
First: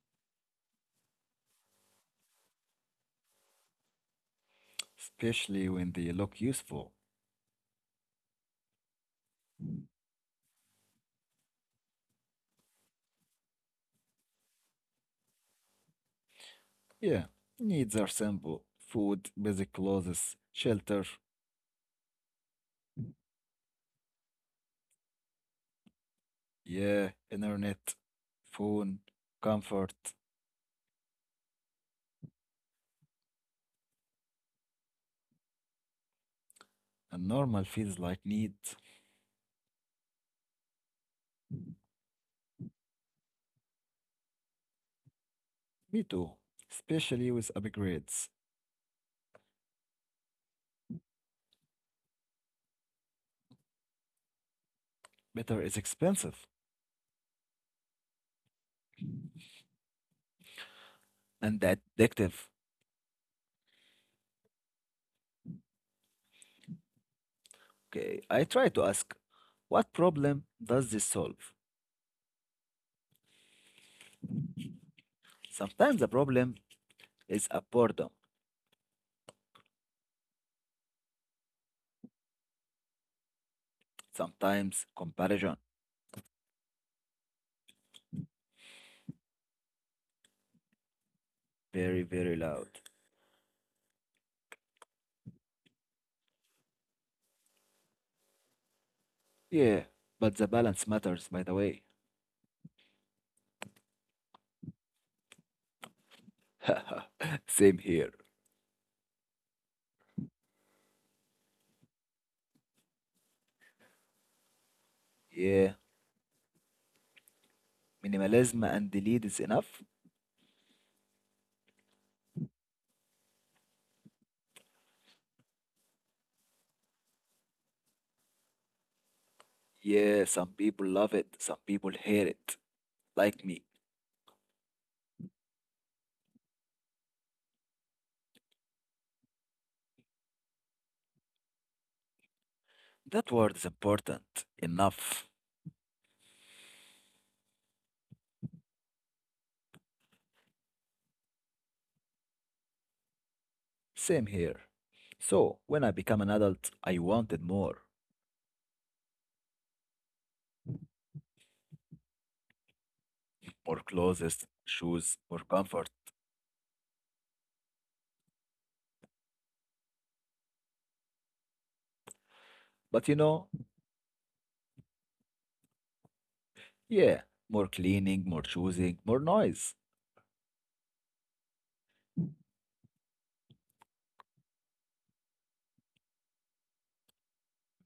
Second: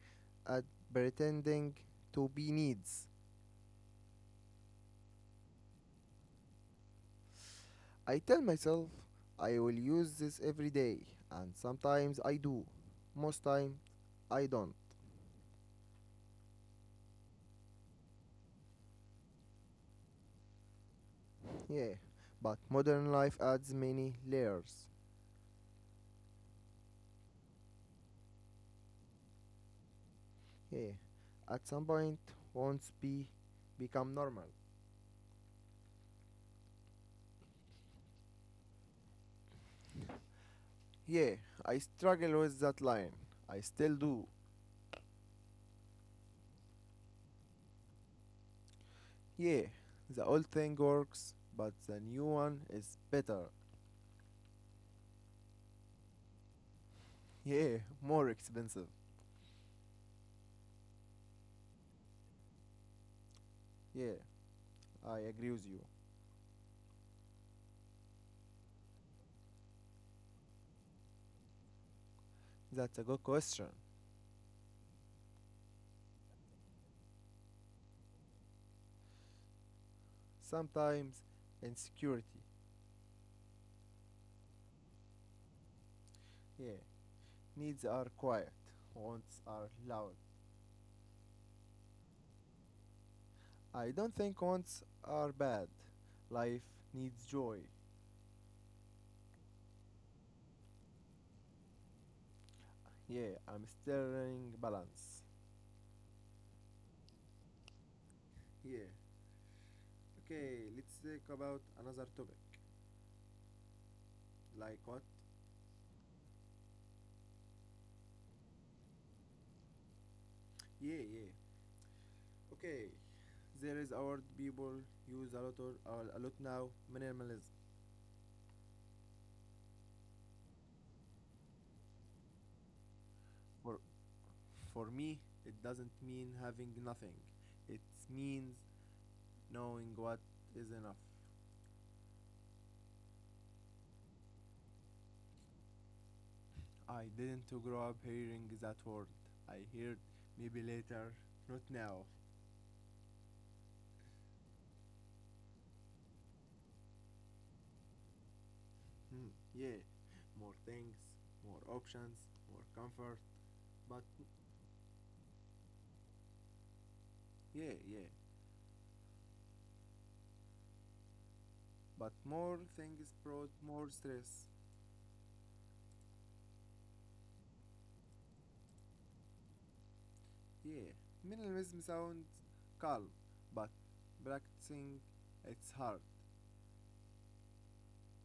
Speaker 1: at pretending to be needs.
Speaker 2: especially when they look useful.
Speaker 1: I tell myself I will use this every day and sometimes I do. Most time I don't.
Speaker 2: Yeah, needs are simple. Food, basic clothes, shelter,
Speaker 1: Yeah, but modern life adds many layers.
Speaker 2: yeah, internet, phone, comfort.
Speaker 1: Yeah, at some point, wants be become normal.
Speaker 2: And normal feels like need.
Speaker 1: Yeah, I struggle with that line. I still do.
Speaker 2: Me too. Especially with upgrades.
Speaker 1: Yeah, the old thing works, but the new one is better.
Speaker 2: Better is expensive
Speaker 1: Yeah, more expensive.
Speaker 2: and addictive.
Speaker 1: Yeah, I agree with you.
Speaker 2: Okay, I try to ask, what problem does this solve?
Speaker 1: That's a good question.
Speaker 2: Sometimes the problem is a boredom,
Speaker 1: Sometimes insecurity.
Speaker 2: sometimes comparison,
Speaker 1: Yeah, needs are quiet, wants are loud.
Speaker 2: very, very loud.
Speaker 1: I don't think wants are bad. Life needs joy.
Speaker 2: Yeah, but the balance matters, by the way.
Speaker 1: Yeah, I'm still learning balance.
Speaker 2: *laughs* Same here.
Speaker 1: Yeah, okay, let's talk about another topic. Like what?
Speaker 2: Yeah, minimalism and delete is enough.
Speaker 1: Yeah, yeah. Okay, there is a word people use a lot or a lot now minimalism.
Speaker 2: Yeah, some people love it, some people hate it, like
Speaker 1: For
Speaker 2: me.
Speaker 1: for me, it doesn't mean having nothing. It means knowing what is enough.
Speaker 2: That word is important, enough.
Speaker 1: I didn't grow up hearing that word. I heard maybe later, not now.
Speaker 2: Same here. So, when I become an adult, I wanted more.
Speaker 1: Yeah, more things, more options, more comfort.
Speaker 2: More
Speaker 1: But
Speaker 2: clothes, shoes, more comfort.
Speaker 1: yeah, yeah, but more things
Speaker 2: But
Speaker 1: brought
Speaker 2: you know,
Speaker 1: more stress.
Speaker 2: yeah, more cleaning, more choosing, more noise.
Speaker 1: Yeah, minimalism sounds calm, but practicing it's hard.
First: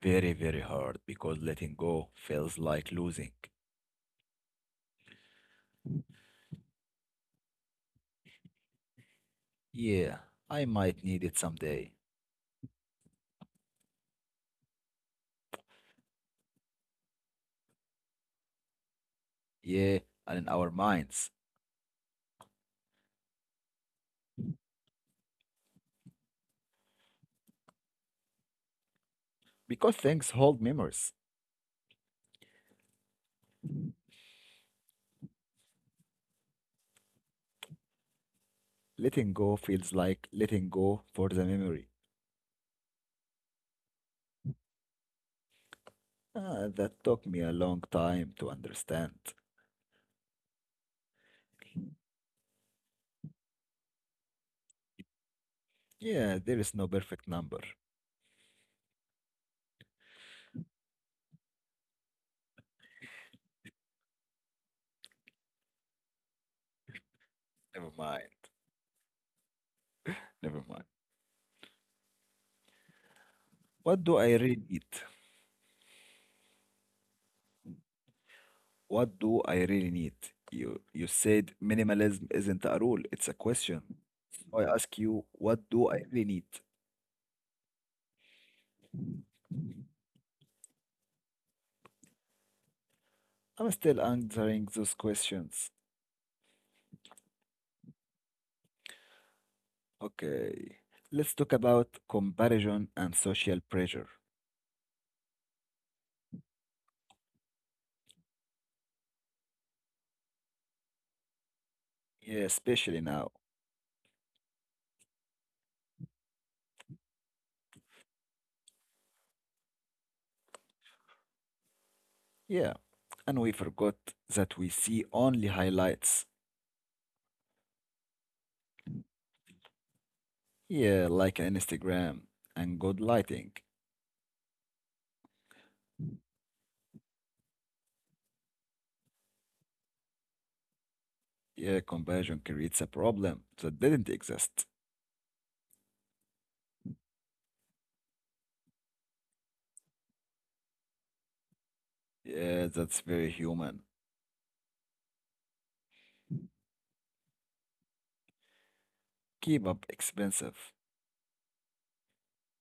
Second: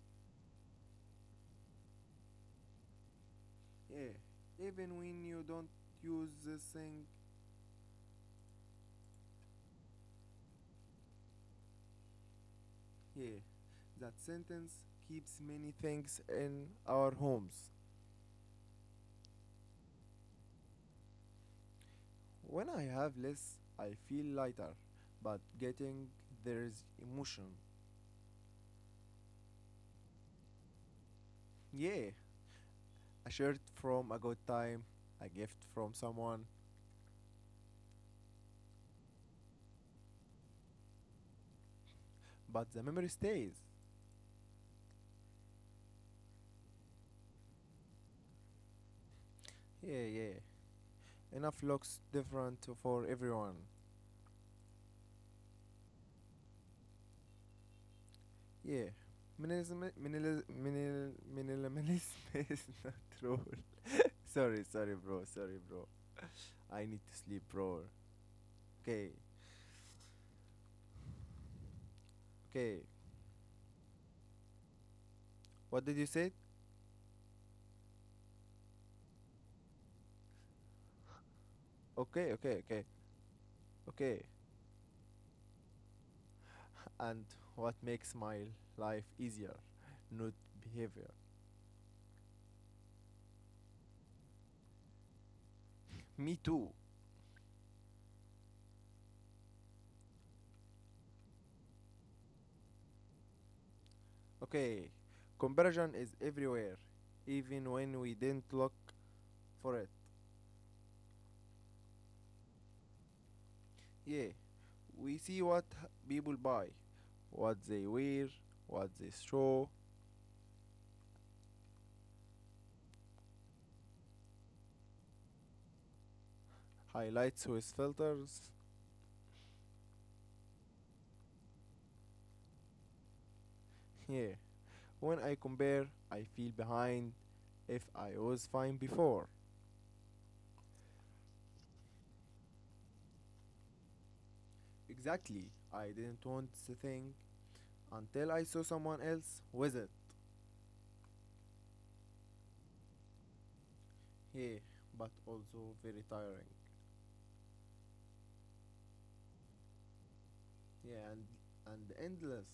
Speaker 2: Very, very hard because letting go feels like losing.
Speaker 1: Yeah, even when you don't use this thing,
Speaker 2: Yeah, I might need it someday.
Speaker 1: yeah, that sentence keeps many things in our homes.
Speaker 2: Yeah, and in our minds.
Speaker 1: When I have less, I feel lighter, but getting there is emotion.
Speaker 2: Because things hold memories.
Speaker 1: Yeah, a shirt from a good time, a gift from someone,
Speaker 2: Letting go feels like letting go for the memory.
Speaker 1: but the memory stays.
Speaker 2: Ah, that took me a long time to understand.
Speaker 1: Yeah, yeah. Enough looks different for everyone.
Speaker 2: Yeah, there is no perfect number.
Speaker 1: Yeah. Minimalism, minil, minil, minimalism *laughs* is not true. *laughs* Sorry, sorry, bro. Sorry, bro. I need to sleep,
Speaker 2: Never
Speaker 1: bro.
Speaker 2: mind.
Speaker 1: Okay,
Speaker 2: Never mind.
Speaker 1: okay.
Speaker 2: What do I really need?
Speaker 1: What did you say?
Speaker 2: What do I really need? You said minimalism isn't
Speaker 1: Okay,
Speaker 2: a rule,
Speaker 1: okay, okay,
Speaker 2: it's a question. So
Speaker 1: okay.
Speaker 2: I ask you, what do I really need?
Speaker 1: And what makes my life easier? Not behavior.
Speaker 2: I'm still answering those questions.
Speaker 1: Me too.
Speaker 2: Okay, let's talk about comparison and social pressure.
Speaker 1: Okay. Comparison is everywhere, even when we didn't look for it.
Speaker 2: Yeah, especially now.
Speaker 1: Yeah, we see what h- people buy, what they wear, what they show.
Speaker 2: Yeah, and we forgot that we see only highlights.
Speaker 1: Highlights with filters.
Speaker 2: Yeah, like Instagram and good lighting.
Speaker 1: Yeah, when I compare, I feel behind if I was fine before.
Speaker 2: Yeah, comparison creates a problem that didn't exist.
Speaker 1: Exactly, I didn't want the thing until I saw someone else with it.
Speaker 2: Yeah, that's very human.
Speaker 1: Yeah, but also very tiring.
Speaker 2: Keep up expensive.
Speaker 1: Yeah, and endless.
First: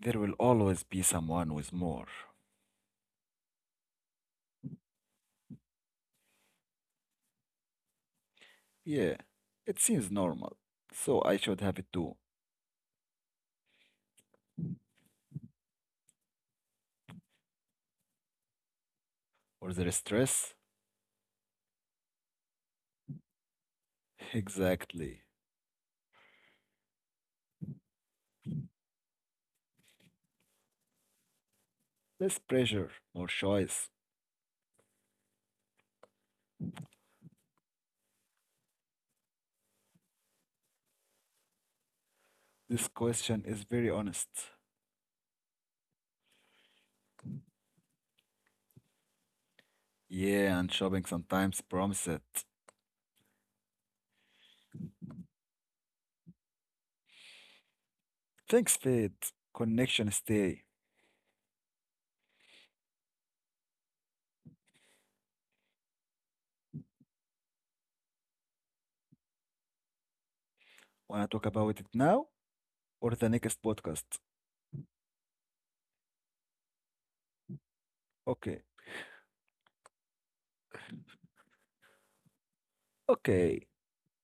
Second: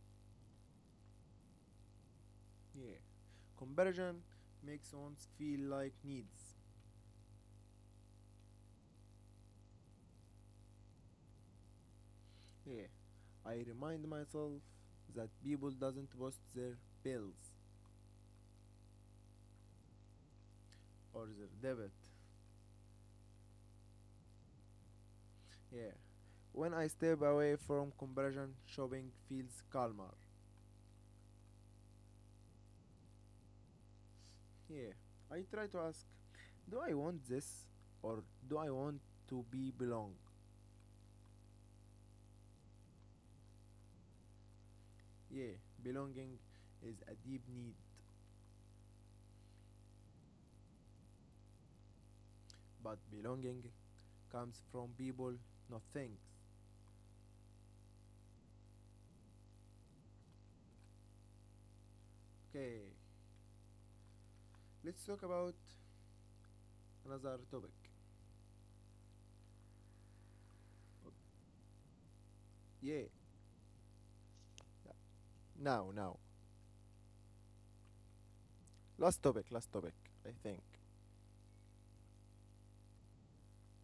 Speaker 2: There will always be someone with more.
Speaker 1: Yeah, comparison makes one feel like needs.
Speaker 2: Yeah, it seems normal. So I should have it too.
Speaker 1: Yeah, I remind myself that people doesn't post their bills
Speaker 2: Or there is stress?
Speaker 1: or their debit.
Speaker 2: *laughs* Exactly.
Speaker 1: Yeah, when I step away from comparison, shopping feels calmer.
Speaker 2: Less pressure, more choice.
Speaker 1: Yeah, I try to ask, do I want this or do I want to be belong?
Speaker 2: This question is very honest.
Speaker 1: Yeah, belonging is a deep need,
Speaker 2: Yeah, and shopping sometimes promises it.
Speaker 1: but belonging comes from people, not things.
Speaker 2: Thanks, Fade. Connection stay.
Speaker 1: Okay, let's talk about another topic.
Speaker 2: Wanna talk about it now or the
Speaker 1: Yeah,
Speaker 2: next podcast?
Speaker 1: now, now,
Speaker 2: Okay.
Speaker 1: last topic, last topic, I think.
Speaker 2: Okay,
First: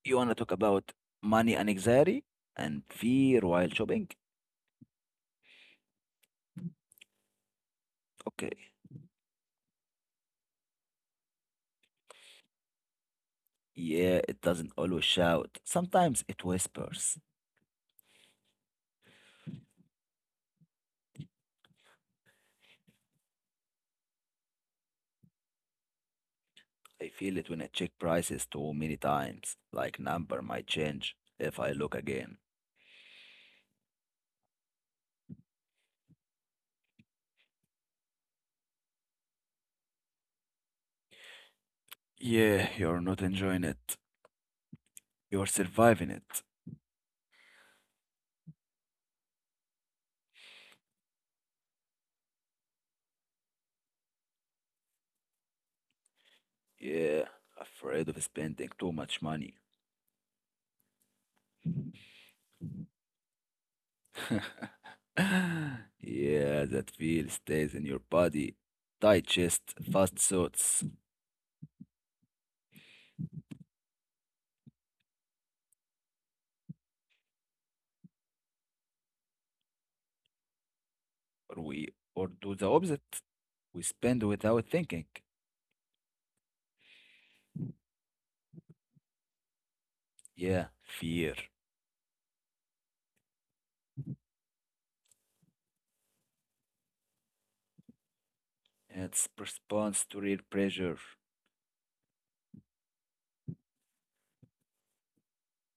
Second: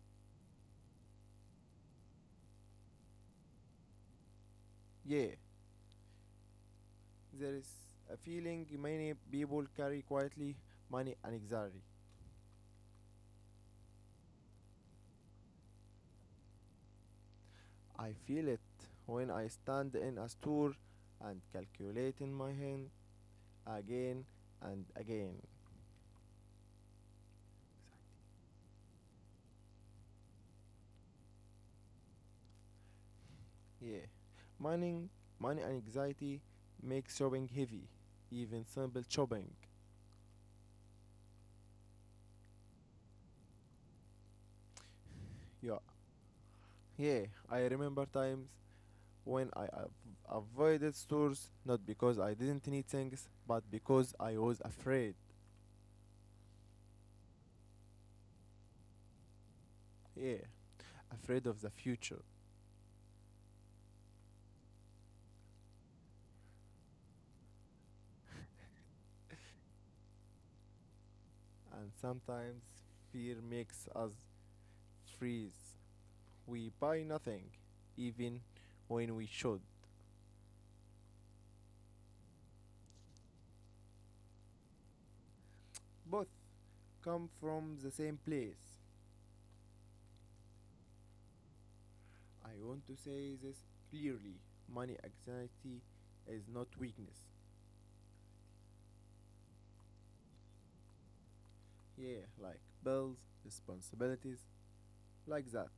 Speaker 2: you wanna talk about money and anxiety and fear while shopping?
Speaker 1: Yeah, there is a feeling
Speaker 2: Okay.
Speaker 1: many people carry quietly money and anxiety.
Speaker 2: Yeah, it doesn't always shout. Sometimes it whispers.
Speaker 1: I feel it when I stand in a store and calculate in my hand again and again.
Speaker 2: I feel it when I check prices too many times, like number might change if I look again.
Speaker 1: Yeah, money, money and anxiety make shopping heavy, even simple shopping.
Speaker 2: Yeah, you're not enjoying it. You're
Speaker 1: Yeah,
Speaker 2: surviving it.
Speaker 1: yeah, I remember times when avoided stores not because I didn't need things, but because I was afraid.
Speaker 2: Yeah, afraid of spending too much money.
Speaker 1: Yeah, afraid of the future.
Speaker 2: *laughs* Yeah, that feel stays in your body. Digest fast thoughts,
Speaker 1: And sometimes fear makes us freeze. We buy nothing, even when we should.
Speaker 2: or we or do the opposite. We spend without thinking.
Speaker 1: Both come from the same place.
Speaker 2: Yeah, fear.
Speaker 1: I want to say this clearly. Money anxiety is not weakness.
Speaker 2: It's response to real pressure.
Speaker 1: Yeah, like bills, responsibilities, like that.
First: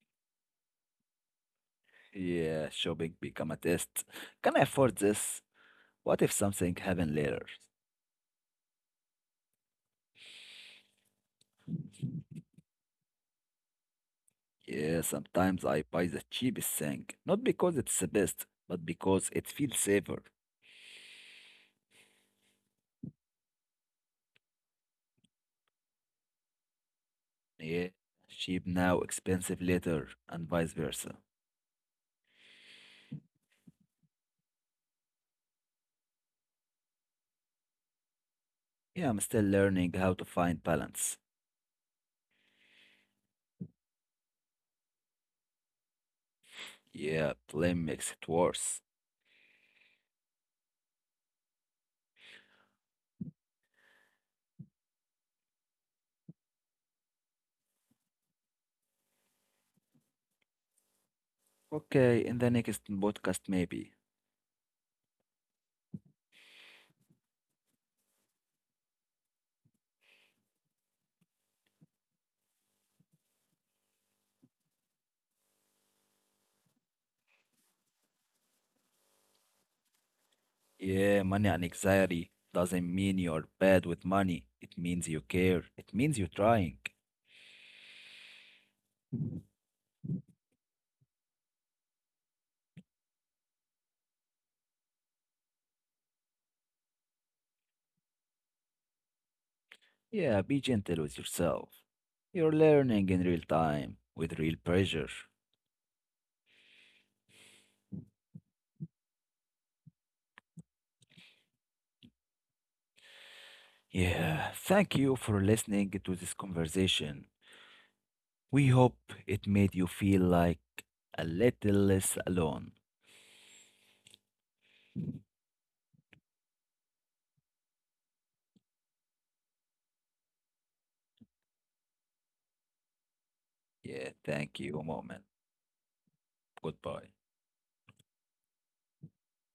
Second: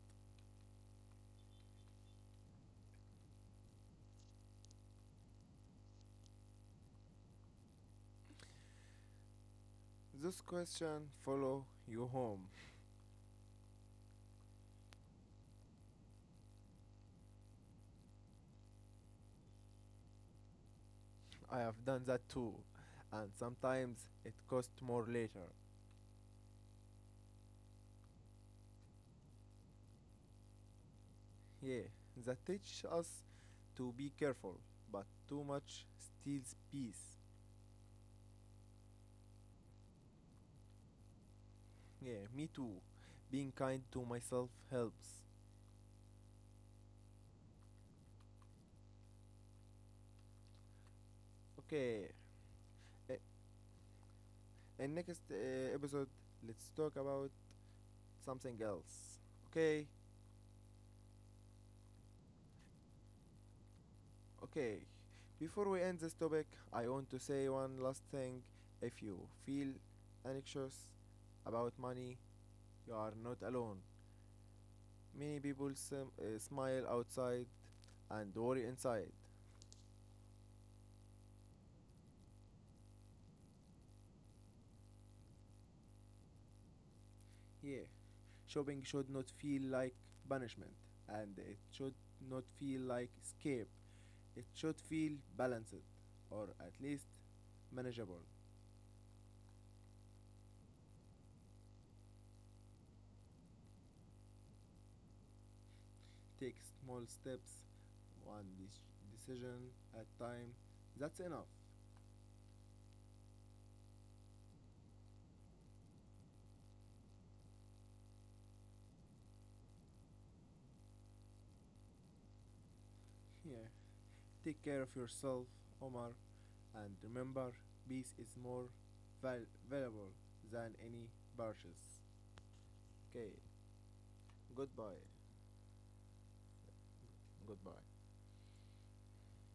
Speaker 2: Yeah, shopping become a test. Can I afford this? What if something happen later?
Speaker 1: This question follow you home.
Speaker 2: Yeah, sometimes I buy the cheapest thing, not because it's the best, but because it feels safer.
Speaker 1: I have done that too, and sometimes it costs more later.
Speaker 2: Yeah, cheap now, expensive later, and vice versa.
Speaker 1: Yeah, that teaches us to be careful, but too much steals peace.
Speaker 2: Yeah, I'm still learning how to find balance.
Speaker 1: Yeah, me too. Being kind to myself helps.
Speaker 2: Yeah, blame makes it worse.
Speaker 1: Okay, eh, in next episode, let's talk about something else. Okay.
Speaker 2: Okay, in the next podcast maybe.
Speaker 1: Okay, before we end this topic, I want to say one last thing. If you feel anxious about money, you are not alone. Many people smile outside and worry inside.
Speaker 2: Yeah, money and anxiety doesn't mean you're bad with money. It means you care. It means you're trying.
Speaker 1: Yeah, shopping should not feel like punishment and it should not feel like escape. It should feel balanced or at least manageable.
Speaker 2: Yeah, be gentle with yourself. You're learning in real time with real pressure.
Speaker 1: Take small steps, one decision at time. That's enough.
Speaker 2: Yeah, thank you for listening to this conversation. We hope it made you feel like a little less alone.
Speaker 1: Yeah. Take care of yourself, Omar, and remember, peace is more valuable than any purchase. Okay.
Speaker 2: Yeah, thank you. A
Speaker 1: Goodbye.
Speaker 2: moment. Goodbye.
Speaker 1: Goodbye.